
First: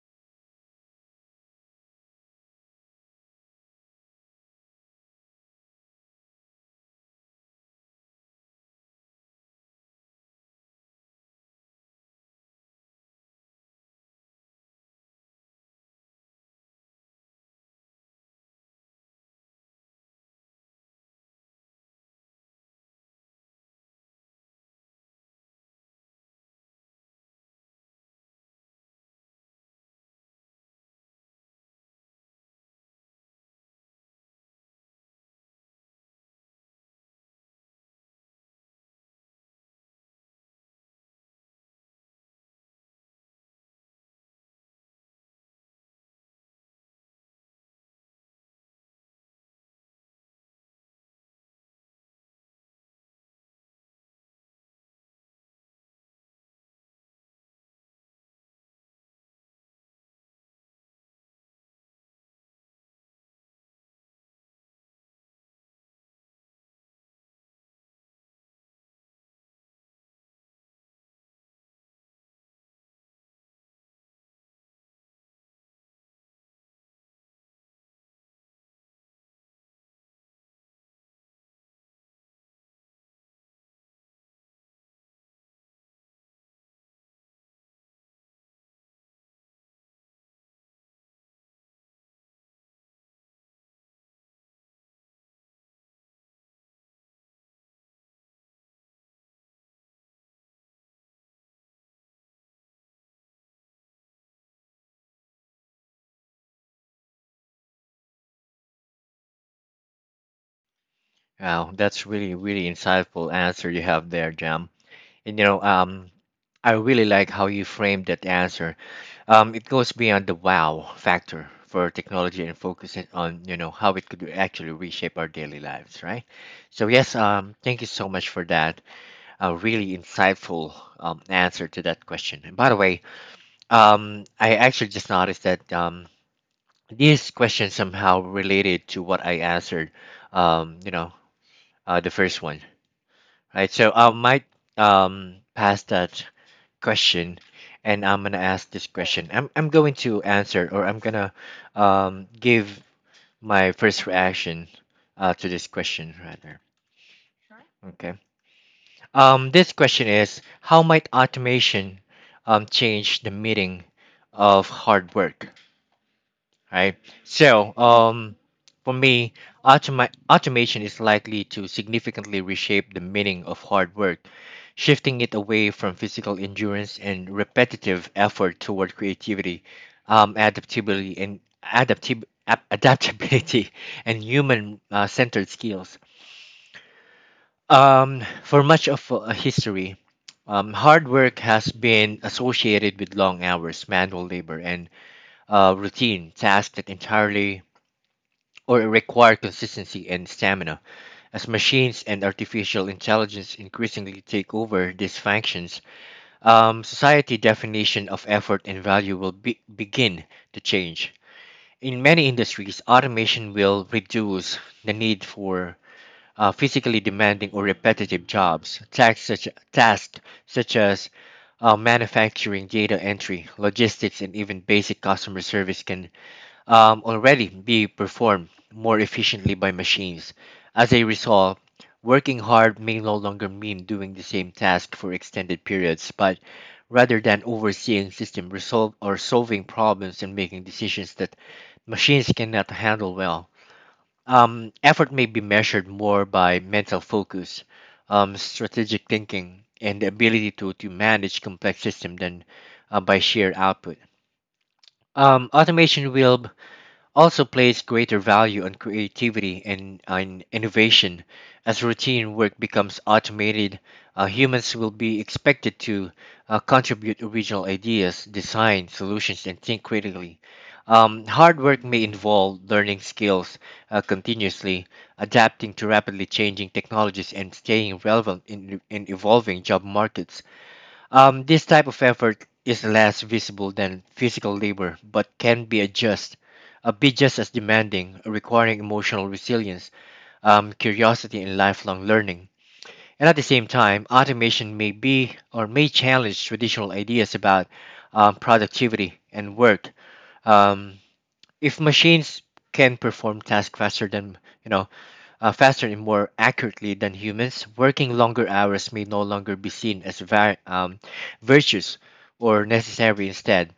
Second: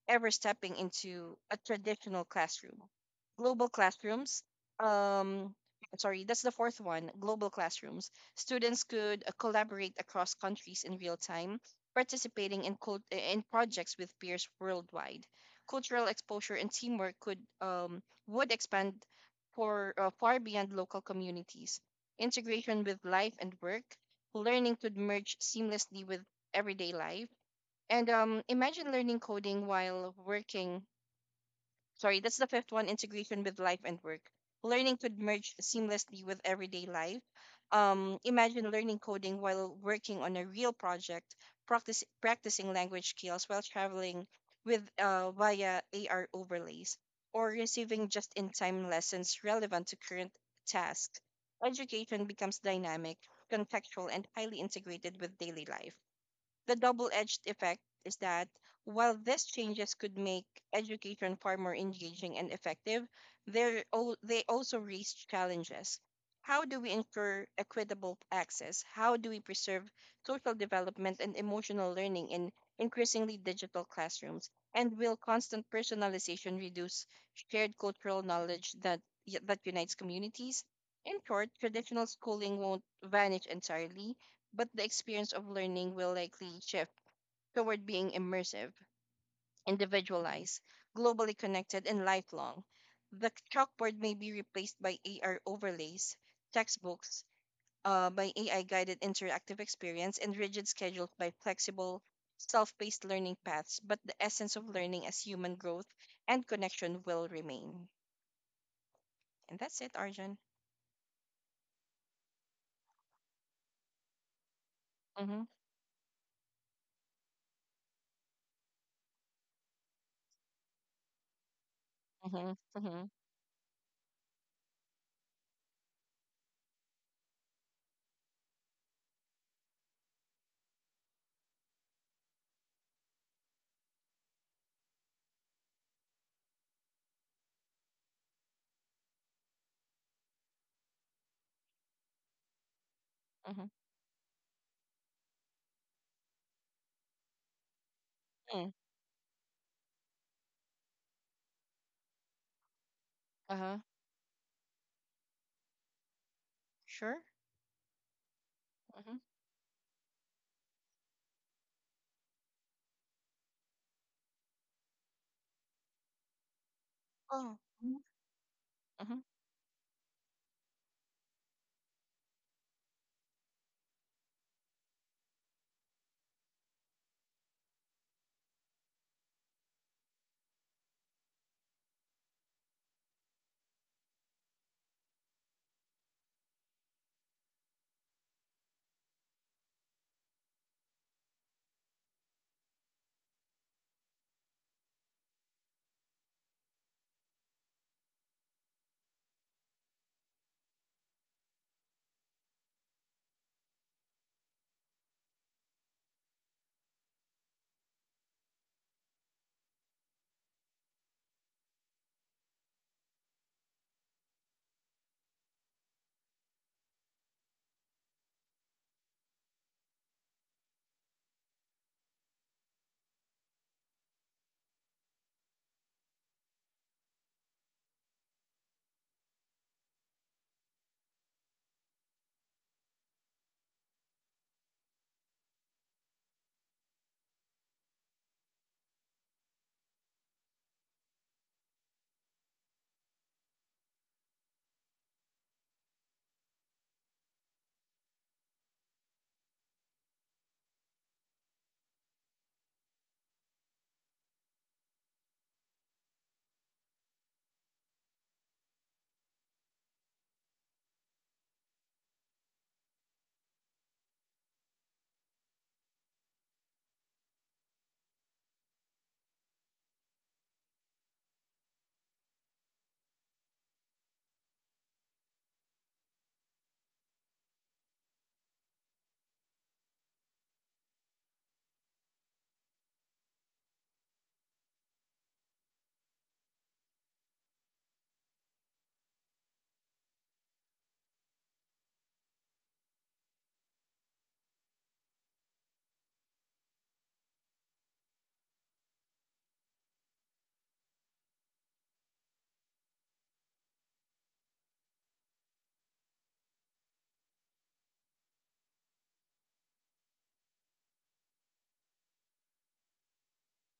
Speaker 2: ever stepping into a traditional classroom. Global classrooms, um, sorry, that's the fourth one, global classrooms. Students could collaborate across countries in real time, participating in projects with peers worldwide. Cultural exposure and teamwork could would expand for far beyond local communities. Integration with life and work, learning could merge seamlessly with everyday life and imagine learning coding while working. Sorry, that's the fifth one, integration with life and work. Learning could merge seamlessly with everyday life. Imagine learning coding while working on a real project, practicing language skills while traveling with via AR overlays, or receiving just in time lessons relevant to current tasks. Education becomes dynamic, contextual, and highly integrated with daily life. The double edged effect is that while these changes could make education far more engaging and effective, they also raise challenges. How do we ensure equitable access? How do we preserve social development and emotional learning in increasingly digital classrooms? And will constant personalization reduce shared cultural knowledge that unites communities? In short, traditional schooling won't vanish entirely, but the experience of learning will likely shift toward being immersive, individualized, globally connected, and lifelong. The chalkboard may be replaced by AR overlays, textbooks by AI guided interactive experience, and rigid schedules by flexible, self paced learning paths, but the essence of learning as human growth and connection will remain. And that's it, Arjun.
Speaker 1: Wow, that's really, really insightful answer you have there, Jam. And
Speaker 2: Mm-hmm.
Speaker 1: I really like how you framed that answer. It goes beyond the wow factor for technology
Speaker 2: Mm-hmm.
Speaker 1: and
Speaker 2: Mm-hmm.
Speaker 1: focuses on, how it could actually reshape our daily lives, right? So yes, thank you so much for that. A really insightful answer to that question. And by the way, I actually just noticed that this question somehow related to what I answered, um, you know, the first one.
Speaker 2: Mm-hmm.
Speaker 1: Right. So I might pass that question, and I'm gonna ask
Speaker 2: Mm.
Speaker 1: this question. I'm going to answer, or I'm gonna give my
Speaker 2: Uh-huh.
Speaker 1: first reaction to this question rather.
Speaker 2: Sure.
Speaker 1: Okay.
Speaker 2: Mm-hmm.
Speaker 1: This question is how might automation change the meaning of hard work? Right?
Speaker 2: Oh.
Speaker 1: So, for
Speaker 2: Mm-hmm.
Speaker 1: me, automation is likely to significantly reshape the meaning of hard work, shifting it away from physical endurance and repetitive effort toward creativity, adaptability, and adaptability and human-centered skills. For much of history, hard work has been associated with long hours, manual labor, and routine tasks that entirely or require consistency and stamina. As machines and artificial intelligence increasingly take over these functions, society definition of effort and value will begin to change. In many industries, automation will reduce the need for physically demanding or repetitive jobs. Tasks such as manufacturing, data entry, logistics, and even basic customer service can already be performed more efficiently by machines. As a result, working hard may no longer mean doing the same task for extended periods, but rather than overseeing system resolve or solving problems and making decisions that machines cannot handle well. Effort may be measured more by mental focus, strategic thinking, and the ability to manage complex systems than by sheer output. Automation will also place greater value on creativity and on innovation. As routine work becomes automated, humans will be expected to contribute original ideas, design solutions, and think critically. Hard work may involve learning skills continuously, adapting to rapidly changing technologies, and staying relevant in evolving job markets. This type of effort is less visible than physical labor, but can be just as demanding, requiring emotional resilience, curiosity, and lifelong learning. And at the same time, automation may be or may challenge traditional ideas about productivity and work. Um, if machines can perform tasks faster than you know faster and more accurately than humans, working longer hours may no longer be seen as virtuous or necessary instead.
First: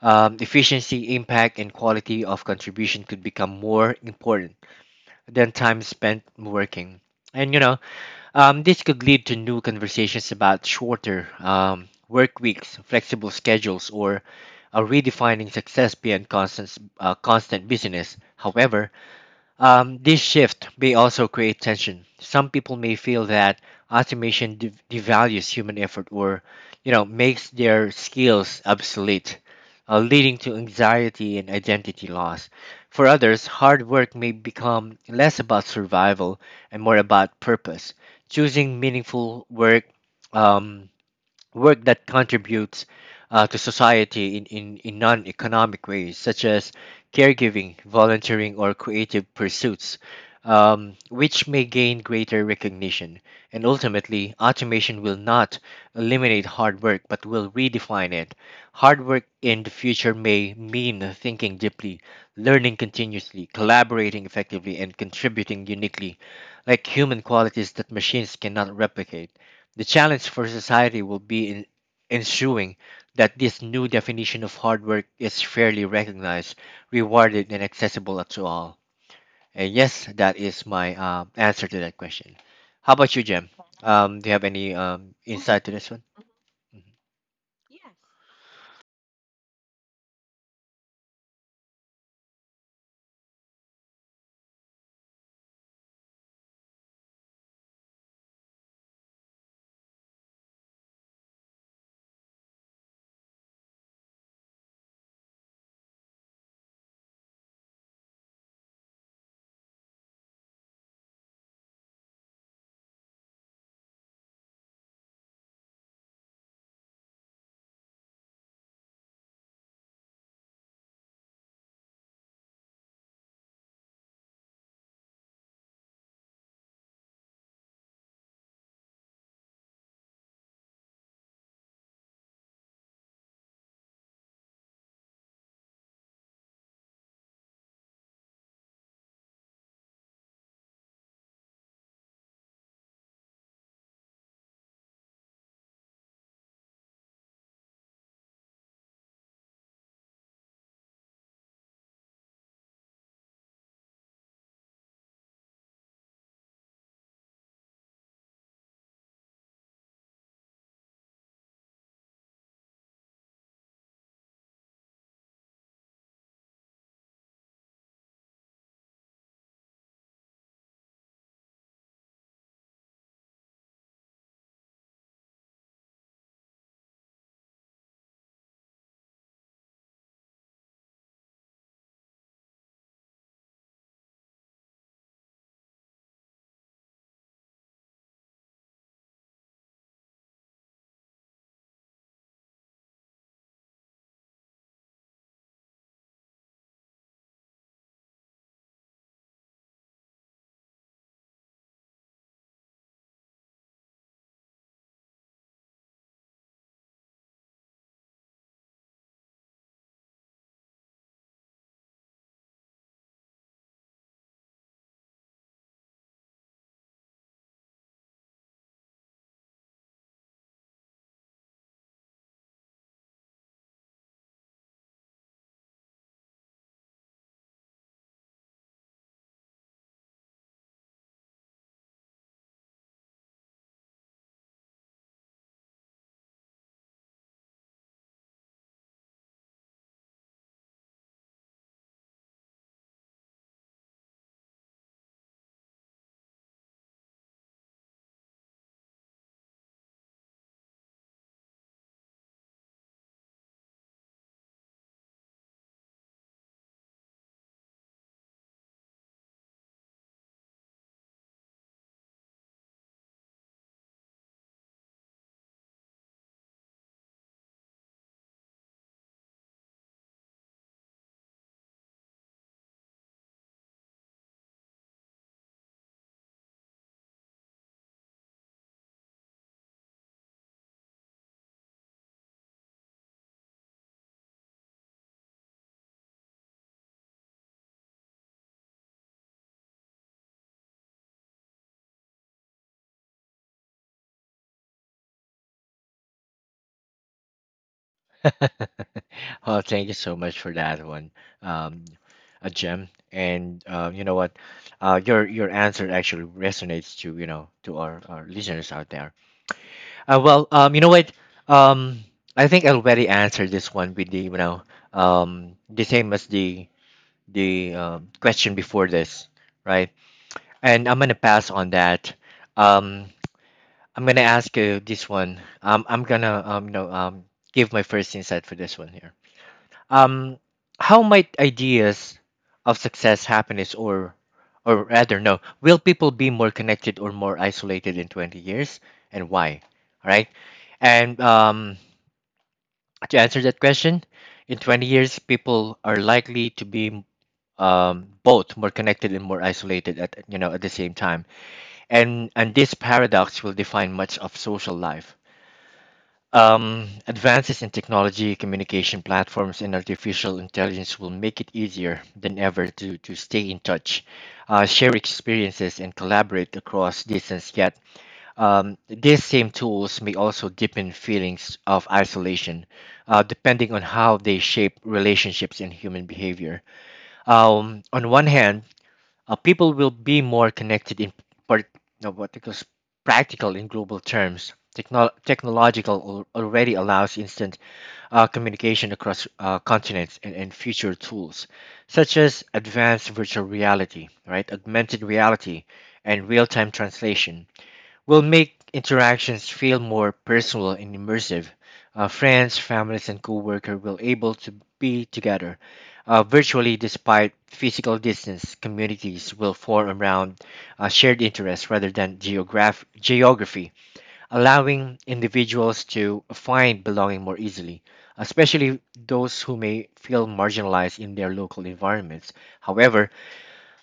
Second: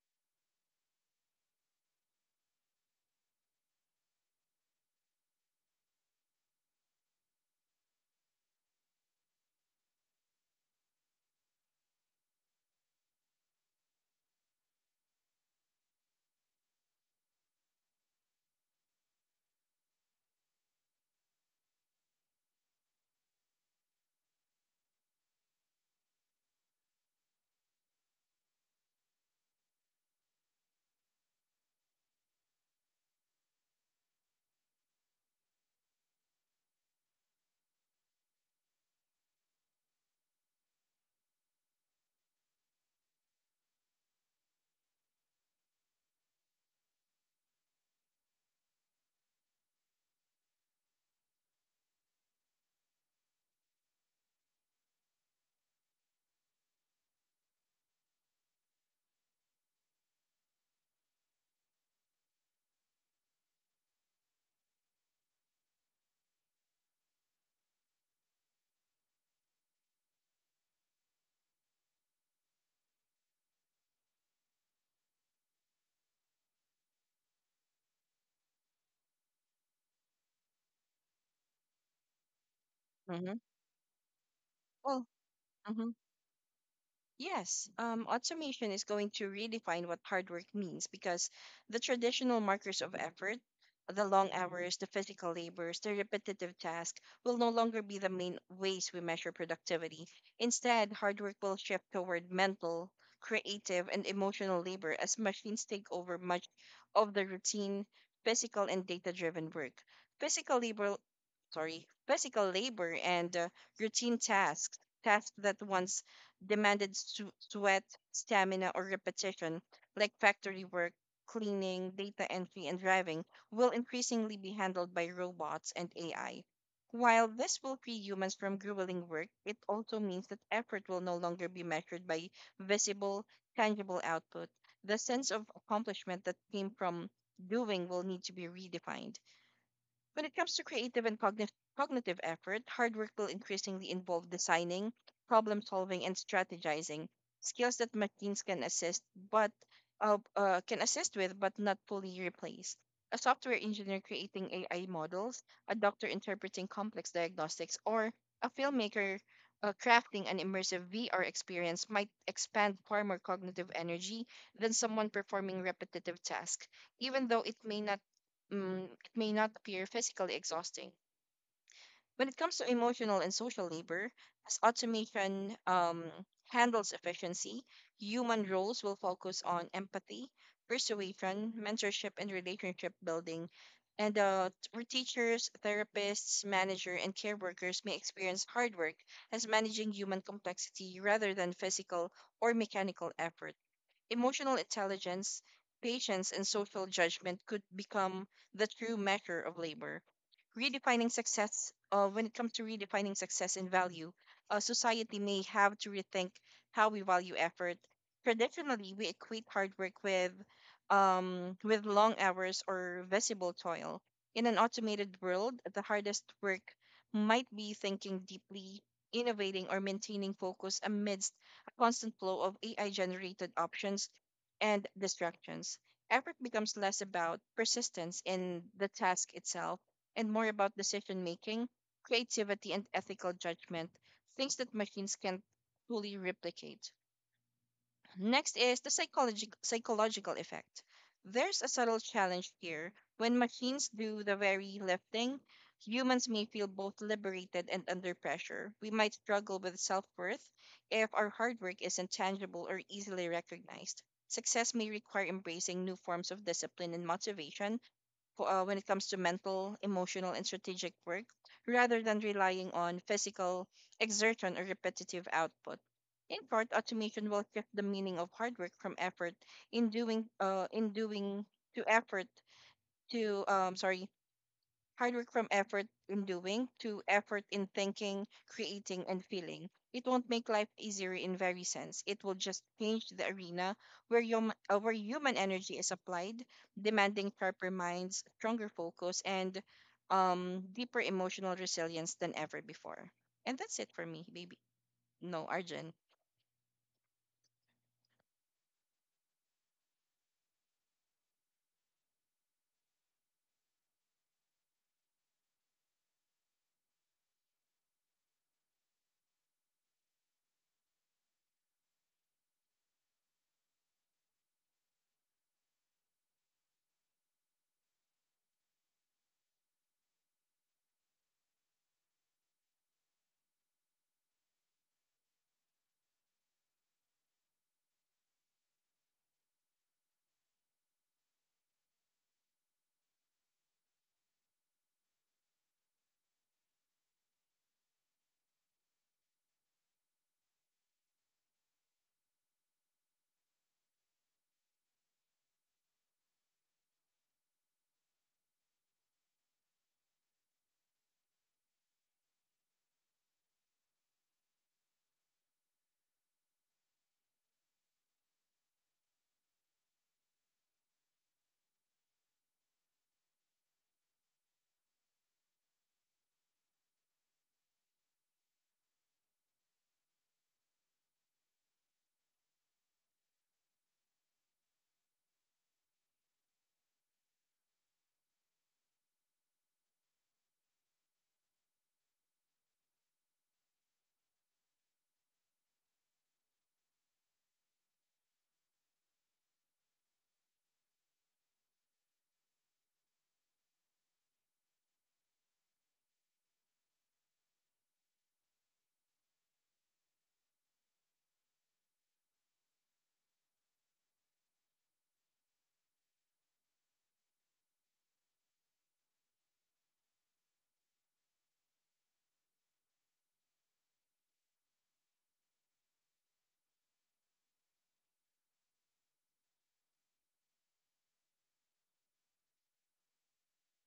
Speaker 1: Efficiency, impact, and quality of contribution could become more important than time spent working. And this could lead to new conversations about shorter work weeks, flexible schedules, or redefining success beyond constant business. However, this shift may also create tension. Some people may feel that automation devalues human effort or, makes their skills obsolete, leading to anxiety and identity loss. For others, hard work may become less about survival and more about purpose. Choosing meaningful work um, work that contributes to society in, in non economic ways, such as caregiving, volunteering, or creative pursuits, which may gain greater recognition. And ultimately, automation will not eliminate hard work but will redefine it. Hard work in the future may mean thinking deeply, learning continuously, collaborating effectively, and contributing uniquely, like human qualities that machines cannot replicate. The challenge for society will be in ensuring that this new definition of hard work is fairly recognized, rewarded, and accessible to all. And yes, that is my answer to that question. How about you,
Speaker 2: Mm-hmm.
Speaker 1: Jem? Do you have any
Speaker 2: Well,
Speaker 1: insight to this
Speaker 2: hmm
Speaker 1: one?
Speaker 2: yes, automation is going to redefine what hard work means because the traditional markers of effort, the long hours, the physical labors, the repetitive tasks will no longer be the main ways we measure productivity. Instead, hard work will shift toward mental, creative, and emotional labor as machines take over much of the routine, physical, and data driven work. Physical labor, physical labor and routine tasks that once demanded sweat, stamina, or repetition, like factory work, cleaning, data entry, and driving, will increasingly be handled by robots and AI. While this will free humans from grueling work, it also means that effort will no longer be measured by visible, tangible output. The sense of accomplishment that came from doing will need to be redefined. When it comes to creative and cognitive effort, hard work will increasingly involve designing, problem solving, and strategizing, skills that machines can but assist with but not fully replace. A software engineer creating AI models, a doctor interpreting complex diagnostics, or a filmmaker crafting an immersive VR experience might expand far more cognitive energy than someone performing repetitive tasks, even though it mm, may not appear physically exhausting. When it comes to emotional and social labor, as automation handles efficiency, human roles will focus on empathy, persuasion, mentorship, and relationship building. And for teachers, therapists, manager, and care workers may experience hard work as managing human complexity rather than physical or mechanical effort. Emotional intelligence, patience, and social judgment could become the true measure of labor. Redefining success, when it comes to redefining success and value, society may have to rethink how we value effort. Traditionally, we equate hard work with long hours or visible toil. In an automated world, the hardest work might be thinking deeply, innovating, or maintaining focus amidst a constant flow of AI generated options and distractions. Effort becomes less about persistence in the task itself and more about decision making, creativity, and ethical judgment, things that machines can't fully replicate. Next is the psychological effect. There's a subtle challenge here. When machines do the very lifting, humans may feel both liberated and under pressure. We might struggle with self worth if our hard work isn't tangible or easily recognized. Success may require embracing new forms of discipline and motivation, when it comes to mental, emotional, and strategic work rather than relying on physical exertion or repetitive output. In part, automation will shift the meaning of hard work from effort in doing to effort to sorry hard work from effort in doing to effort in thinking, creating, and feeling. It won't make life easier in very sense. It will just change the arena where human energy is applied, demanding sharper minds, stronger focus, and deeper emotional resilience than ever before. And that's it for me, baby. No, Arjun.
Speaker 1: Oh, thank you so much for that one, um, a gem. And you know what, your answer actually resonates to to our listeners out there. Well, you know what? Um, I think I already answered this one with the the same as the question before this, right? And I'm gonna pass on that. Um, I'm gonna ask you this one. I'm gonna give my first insight for this one here. Um, how might ideas of success, happiness, or rather, no, will people be more connected or more isolated in 20 years, and why? All right, and to answer that question, in 20 years, people are likely to be both more connected and more isolated at at the same time, and this paradox will define much of social life. Advances in technology, communication platforms, and artificial intelligence will make it easier than ever to stay in touch, share experiences, and collaborate across distance. Yet, these same tools may also deepen feelings of isolation, depending on how they shape relationships and human behavior. On one hand, people will be more connected in part, no, what it calls practical in global terms. Technological already allows instant communication across continents and future tools such as advanced virtual reality, right, augmented reality, and real-time translation will make interactions feel more personal and immersive. Friends, families, and coworkers will able to be together virtually despite physical distance. Communities will form around shared interests rather than geography, allowing individuals to find belonging more easily, especially those who may feel marginalized in their local environments. However,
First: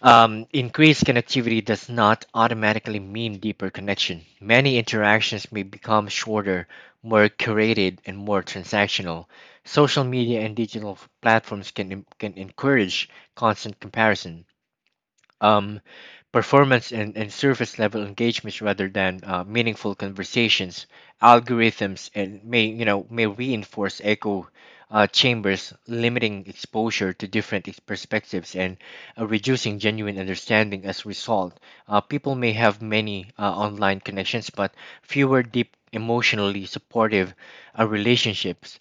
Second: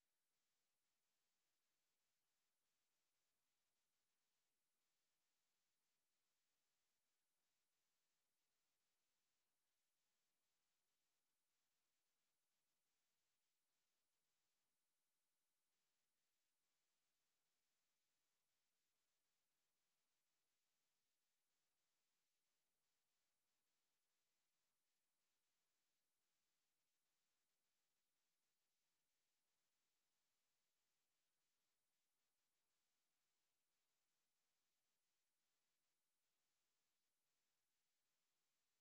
Speaker 1: increased connectivity does not automatically mean deeper connection. Many interactions may become shorter, more curated, and more transactional. Social media and platforms can encourage constant comparison. Um, Performance and surface level engagements rather than meaningful conversations algorithms and may may reinforce echo chambers limiting exposure to different perspectives and reducing genuine understanding as a result people may have many online connections but fewer deep emotionally supportive relationships.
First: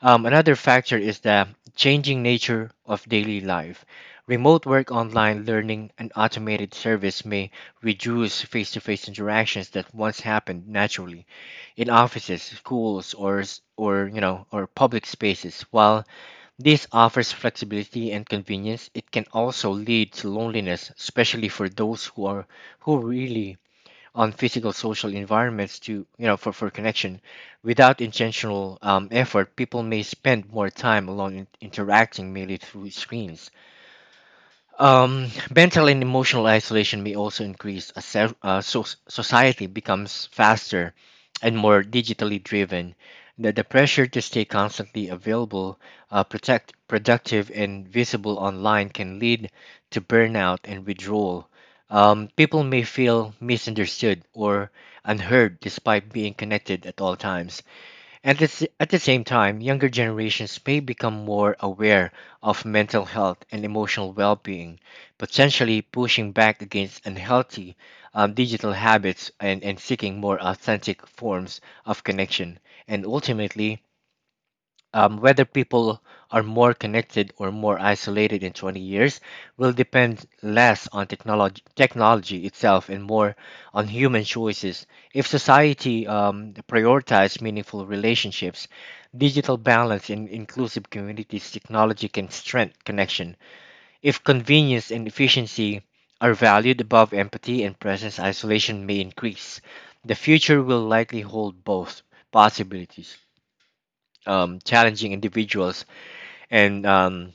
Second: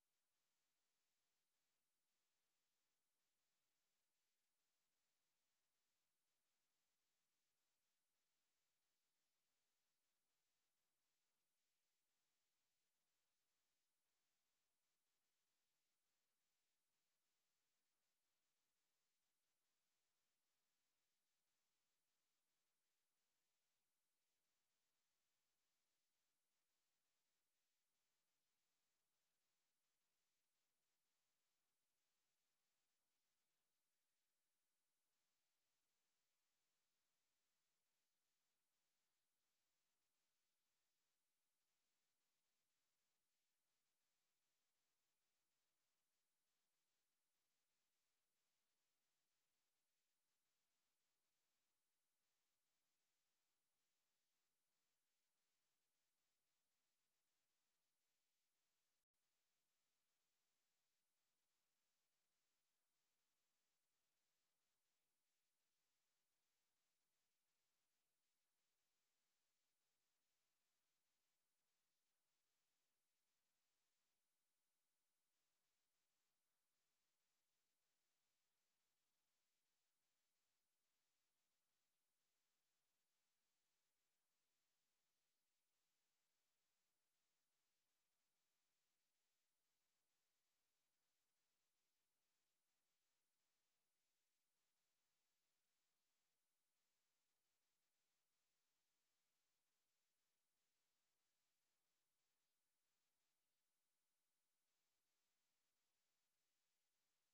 Speaker 1: Another factor is the changing nature of daily life. Remote work, online learning, and automated service may reduce face to face interactions that once happened naturally in offices, schools, or, or public spaces. While this offers flexibility and convenience, it can also lead to loneliness, especially for those who who really on physical social environments to for connection without intentional effort people may spend more time alone in, interacting merely through screens. um, Mental and emotional isolation may also increase as society becomes faster and more digitally driven. The pressure to stay constantly available, productive, and visible online can lead to burnout and withdrawal. People may feel misunderstood or unheard despite being connected at all times. And at the same time, younger generations may become more aware of mental health and emotional well being, potentially pushing back against unhealthy digital habits and seeking more authentic forms of connection. And ultimately, whether people are more connected or more isolated in 20 years will depend less on technology itself and more on human choices. If society prioritizes meaningful relationships, digital balance, and inclusive communities, technology can strengthen connection. If convenience and efficiency are valued above empathy and presence, isolation may increase. The future will likely hold both possibilities, challenging individuals and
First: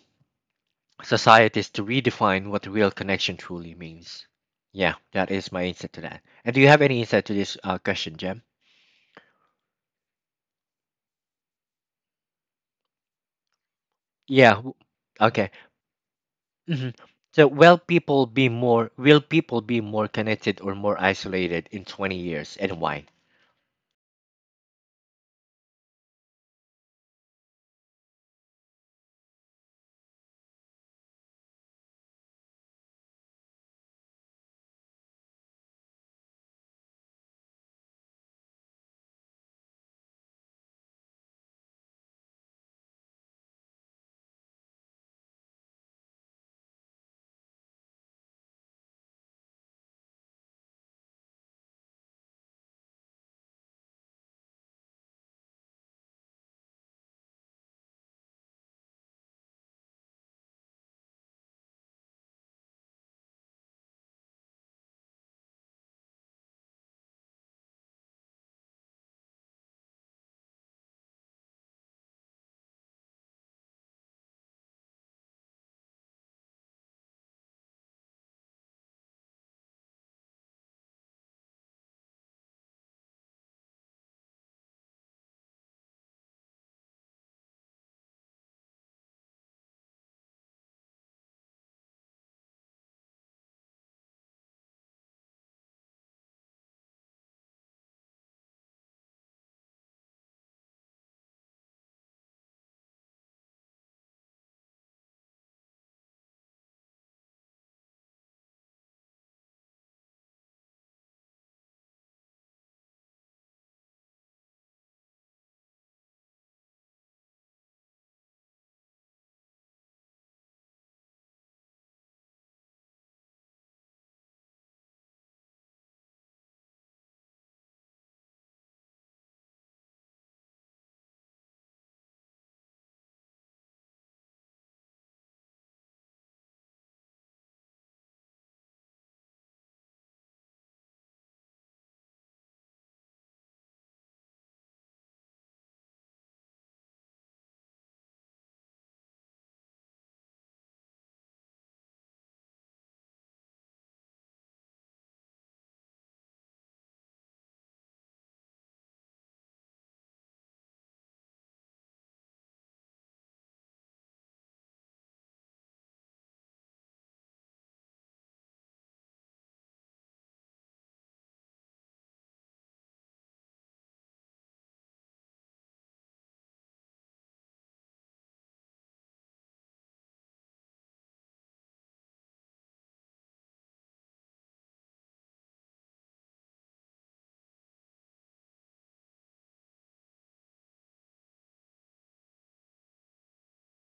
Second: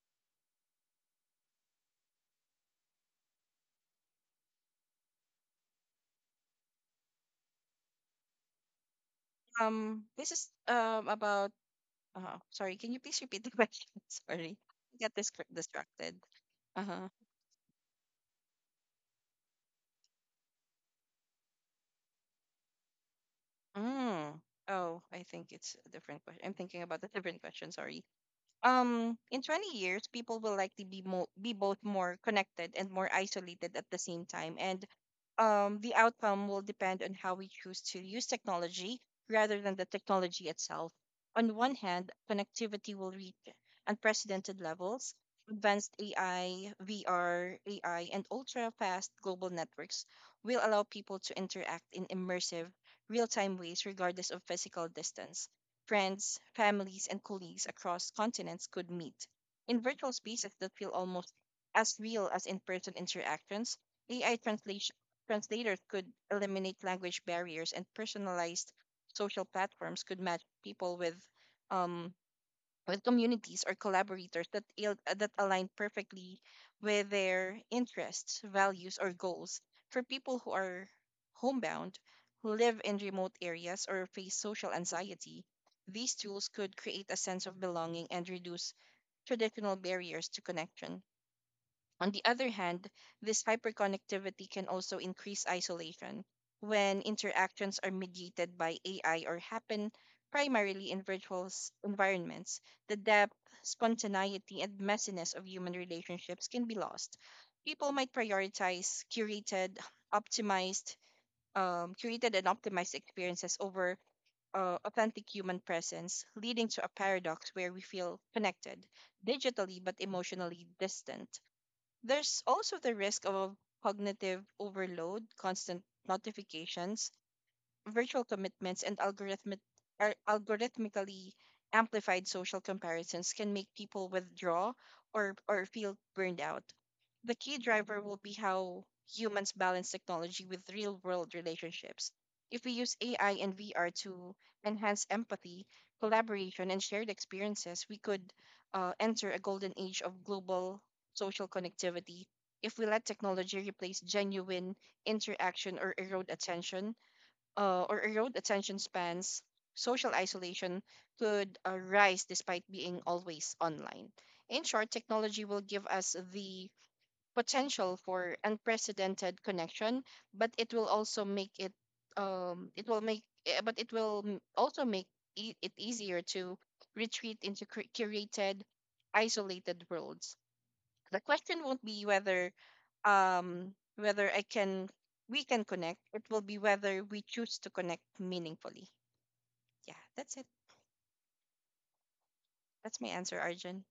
Speaker 1: societies to redefine what real connection truly means. Yeah, that is my insight to that. And do you have any insight to this question, Jem?
Speaker 2: This is about. Sorry, can you please repeat the question?
Speaker 1: Yeah.
Speaker 2: Sorry, I got
Speaker 1: Okay.
Speaker 2: distracted. Uh
Speaker 1: hmm
Speaker 2: huh.
Speaker 1: So, will people be more connected or more isolated in 20 years, and why?
Speaker 2: Mm. Oh, I think it's a different question. I'm thinking about a different question. Sorry. In 20 years, people will likely be both more connected and more isolated at the same time, and the outcome will depend on how we choose to use technology rather than the technology itself. On one hand, connectivity will reach unprecedented levels. Advanced AI, VR, AI, and ultra fast global networks will allow people to interact in immersive real-time ways regardless of physical distance. Friends, families, and colleagues across continents could meet. In virtual spaces that feel almost as real as in person interactions, AI translators could eliminate language barriers, and personalized social platforms could match people um, with communities or collaborators that align perfectly with their interests, values, or goals. For people who are homebound, who live in remote areas or face social anxiety, these tools could create a sense of belonging and reduce traditional barriers to connection. On the other hand, this hyperconnectivity can also increase isolation when interactions are mediated by AI or happen primarily in virtual environments. The depth, spontaneity, and messiness of human relationships can be lost. People might prioritize optimized, curated and optimized experiences over authentic human presence, leading to a paradox where we feel connected digitally but emotionally distant. There's also the risk of cognitive overload; constant notifications, virtual commitments and algorithmically amplified social comparisons can make people withdraw or feel burned out. The key driver will be how humans balance technology with real world relationships. If we use AI and VR to enhance empathy, collaboration, and shared experiences, we could enter a golden age of global social connectivity. If we let technology replace genuine interaction or erode attention spans, social isolation could rise despite being always online. In short, technology will give us the potential for unprecedented connection, but it will also make it but it will m- also make e- it easier to retreat into curated isolated worlds. The question won't be whether whether I can we can connect. It will be whether we choose to connect meaningfully. Yeah, that's it. That's my answer, Arjun.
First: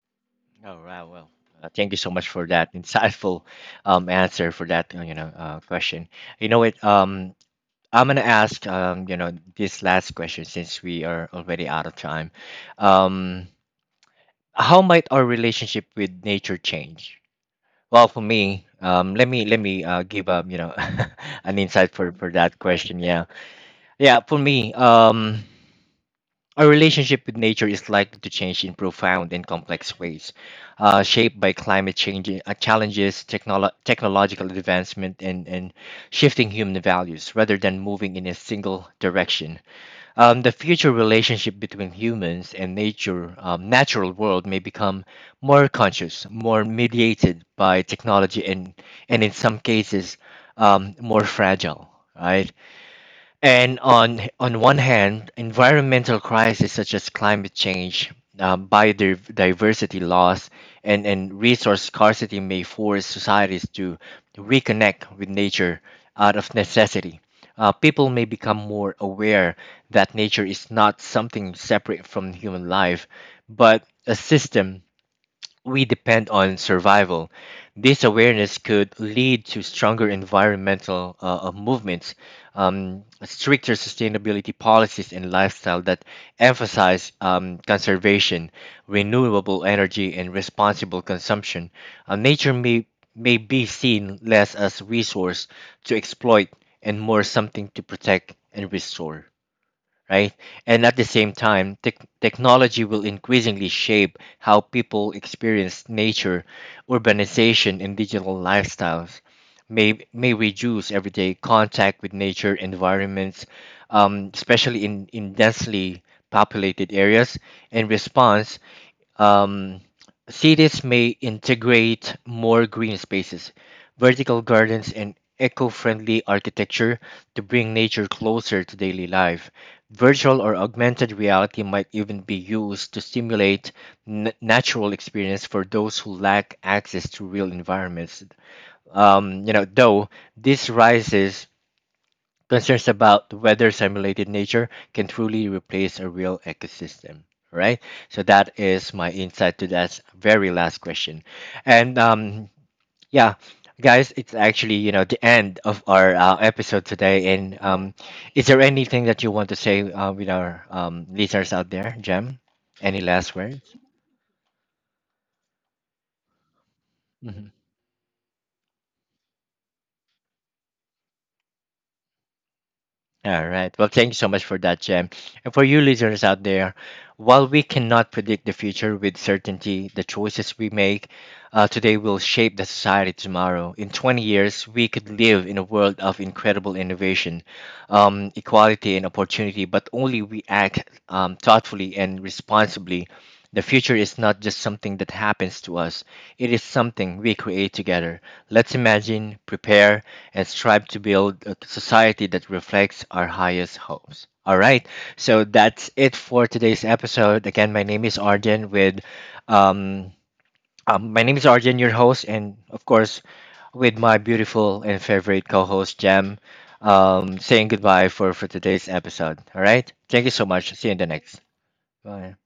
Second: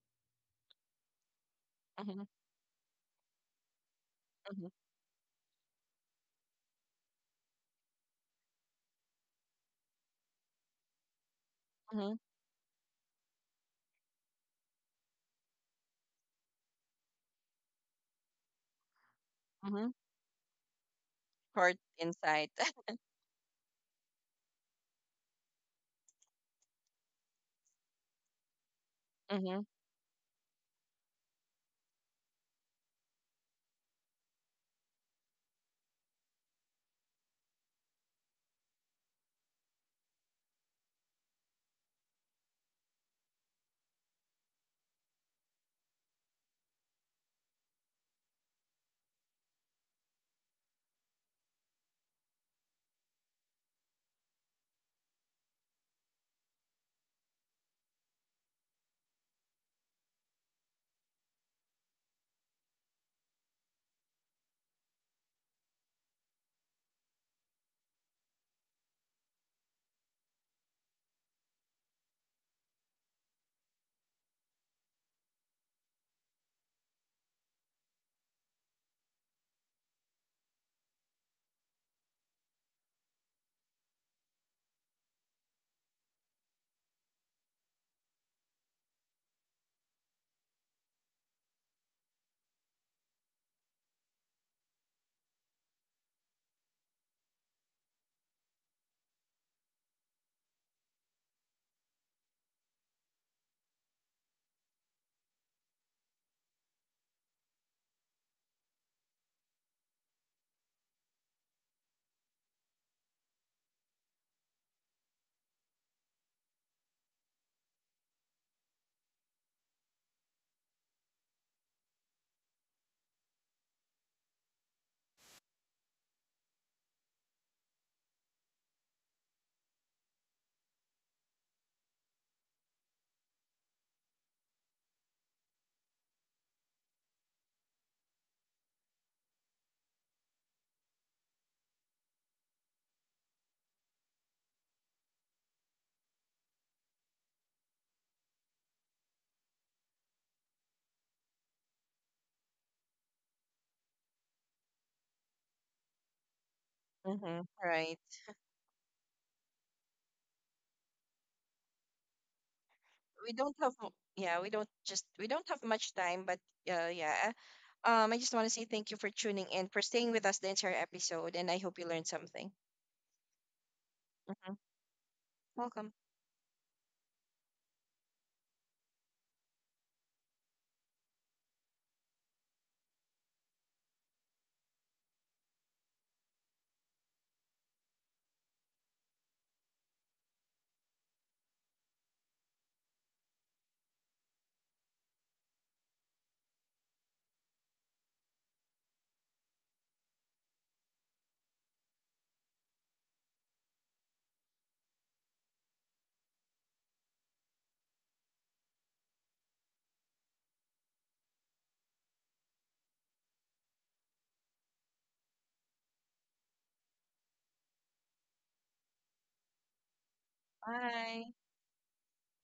Speaker 1: All right. Well, thank you so
Speaker 2: Mm-hmm,
Speaker 1: much for that insightful answer for
Speaker 2: mm-hmm,
Speaker 1: that question. You know what? I'm gonna ask this last question since we are already out of
Speaker 2: mm-hmm,
Speaker 1: time. Um, how might our relationship with nature change? Well, for me, let me
Speaker 2: mm-hmm.
Speaker 1: give an
Speaker 2: Short
Speaker 1: insight for
Speaker 2: insight.
Speaker 1: that question. Yeah, yeah. For me, our relationship with nature is likely to change in profound and
Speaker 2: Mm-hmm,
Speaker 1: complex ways, shaped by climate change challenges, technological advancement, and shifting human values, rather than moving in a single direction. The future relationship between humans and nature, natural world may become more conscious, more mediated by technology, and in some cases, more fragile. Right? And on one hand, environmental crises such as climate change, biodiversity loss, and resource scarcity may force societies to reconnect with nature out of necessity. People may become more aware that nature is not something separate from human life, but a system we depend on survival. This awareness could lead to stronger environmental movements, stricter sustainability policies, and lifestyle that emphasize conservation, renewable energy, and responsible consumption. Nature may be seen less as resource to exploit and more something to protect and restore, right? And at the same time, technology will increasingly shape how people experience nature, urbanization, and digital lifestyles. May reduce everyday contact with nature environments, especially in densely populated areas. In response, um, cities may integrate more green spaces, vertical gardens, and eco friendly architecture to bring nature closer to daily life. Virtual or augmented reality might even be used to stimulate natural experience for those who lack access to real environments. You know, though this rises concerns about whether simulated nature can truly replace a real ecosystem, right? So that is my insight to that very last question. And yeah, guys, it's actually, you know, the end of our episode today.
Speaker 2: mm-hmm.
Speaker 1: And
Speaker 2: Right.
Speaker 1: is there anything that you want to say with our listeners out there, Jem? Any last
Speaker 2: We don't
Speaker 1: words?
Speaker 2: have. Yeah, we don't have much time, but yeah.
Speaker 1: Mhm.
Speaker 2: I just want to say thank you for tuning in, for staying with us the entire episode, and I hope you learned something.
Speaker 1: All right. Well, thank you so much for
Speaker 2: Hmm.
Speaker 1: that, Jem. And for you
Speaker 2: Welcome.
Speaker 1: listeners out there, while we cannot predict the future with certainty, the choices we make today will shape the society tomorrow. In 20 years, we could live in a world of incredible innovation, equality, and opportunity, but only we act thoughtfully and responsibly. The future is not just something that happens to us, it is something we create together. Let's imagine, prepare, and strive to build a society that reflects our highest hopes. All right, so that's it for today's episode. Again, my name is Arjun with um, my name is Arjun, your host, and of course with my beautiful and favorite co-host Jam. Saying goodbye for today's episode. All right, thank you so much. See you in the
Speaker 2: Bye.
Speaker 1: next. Bye.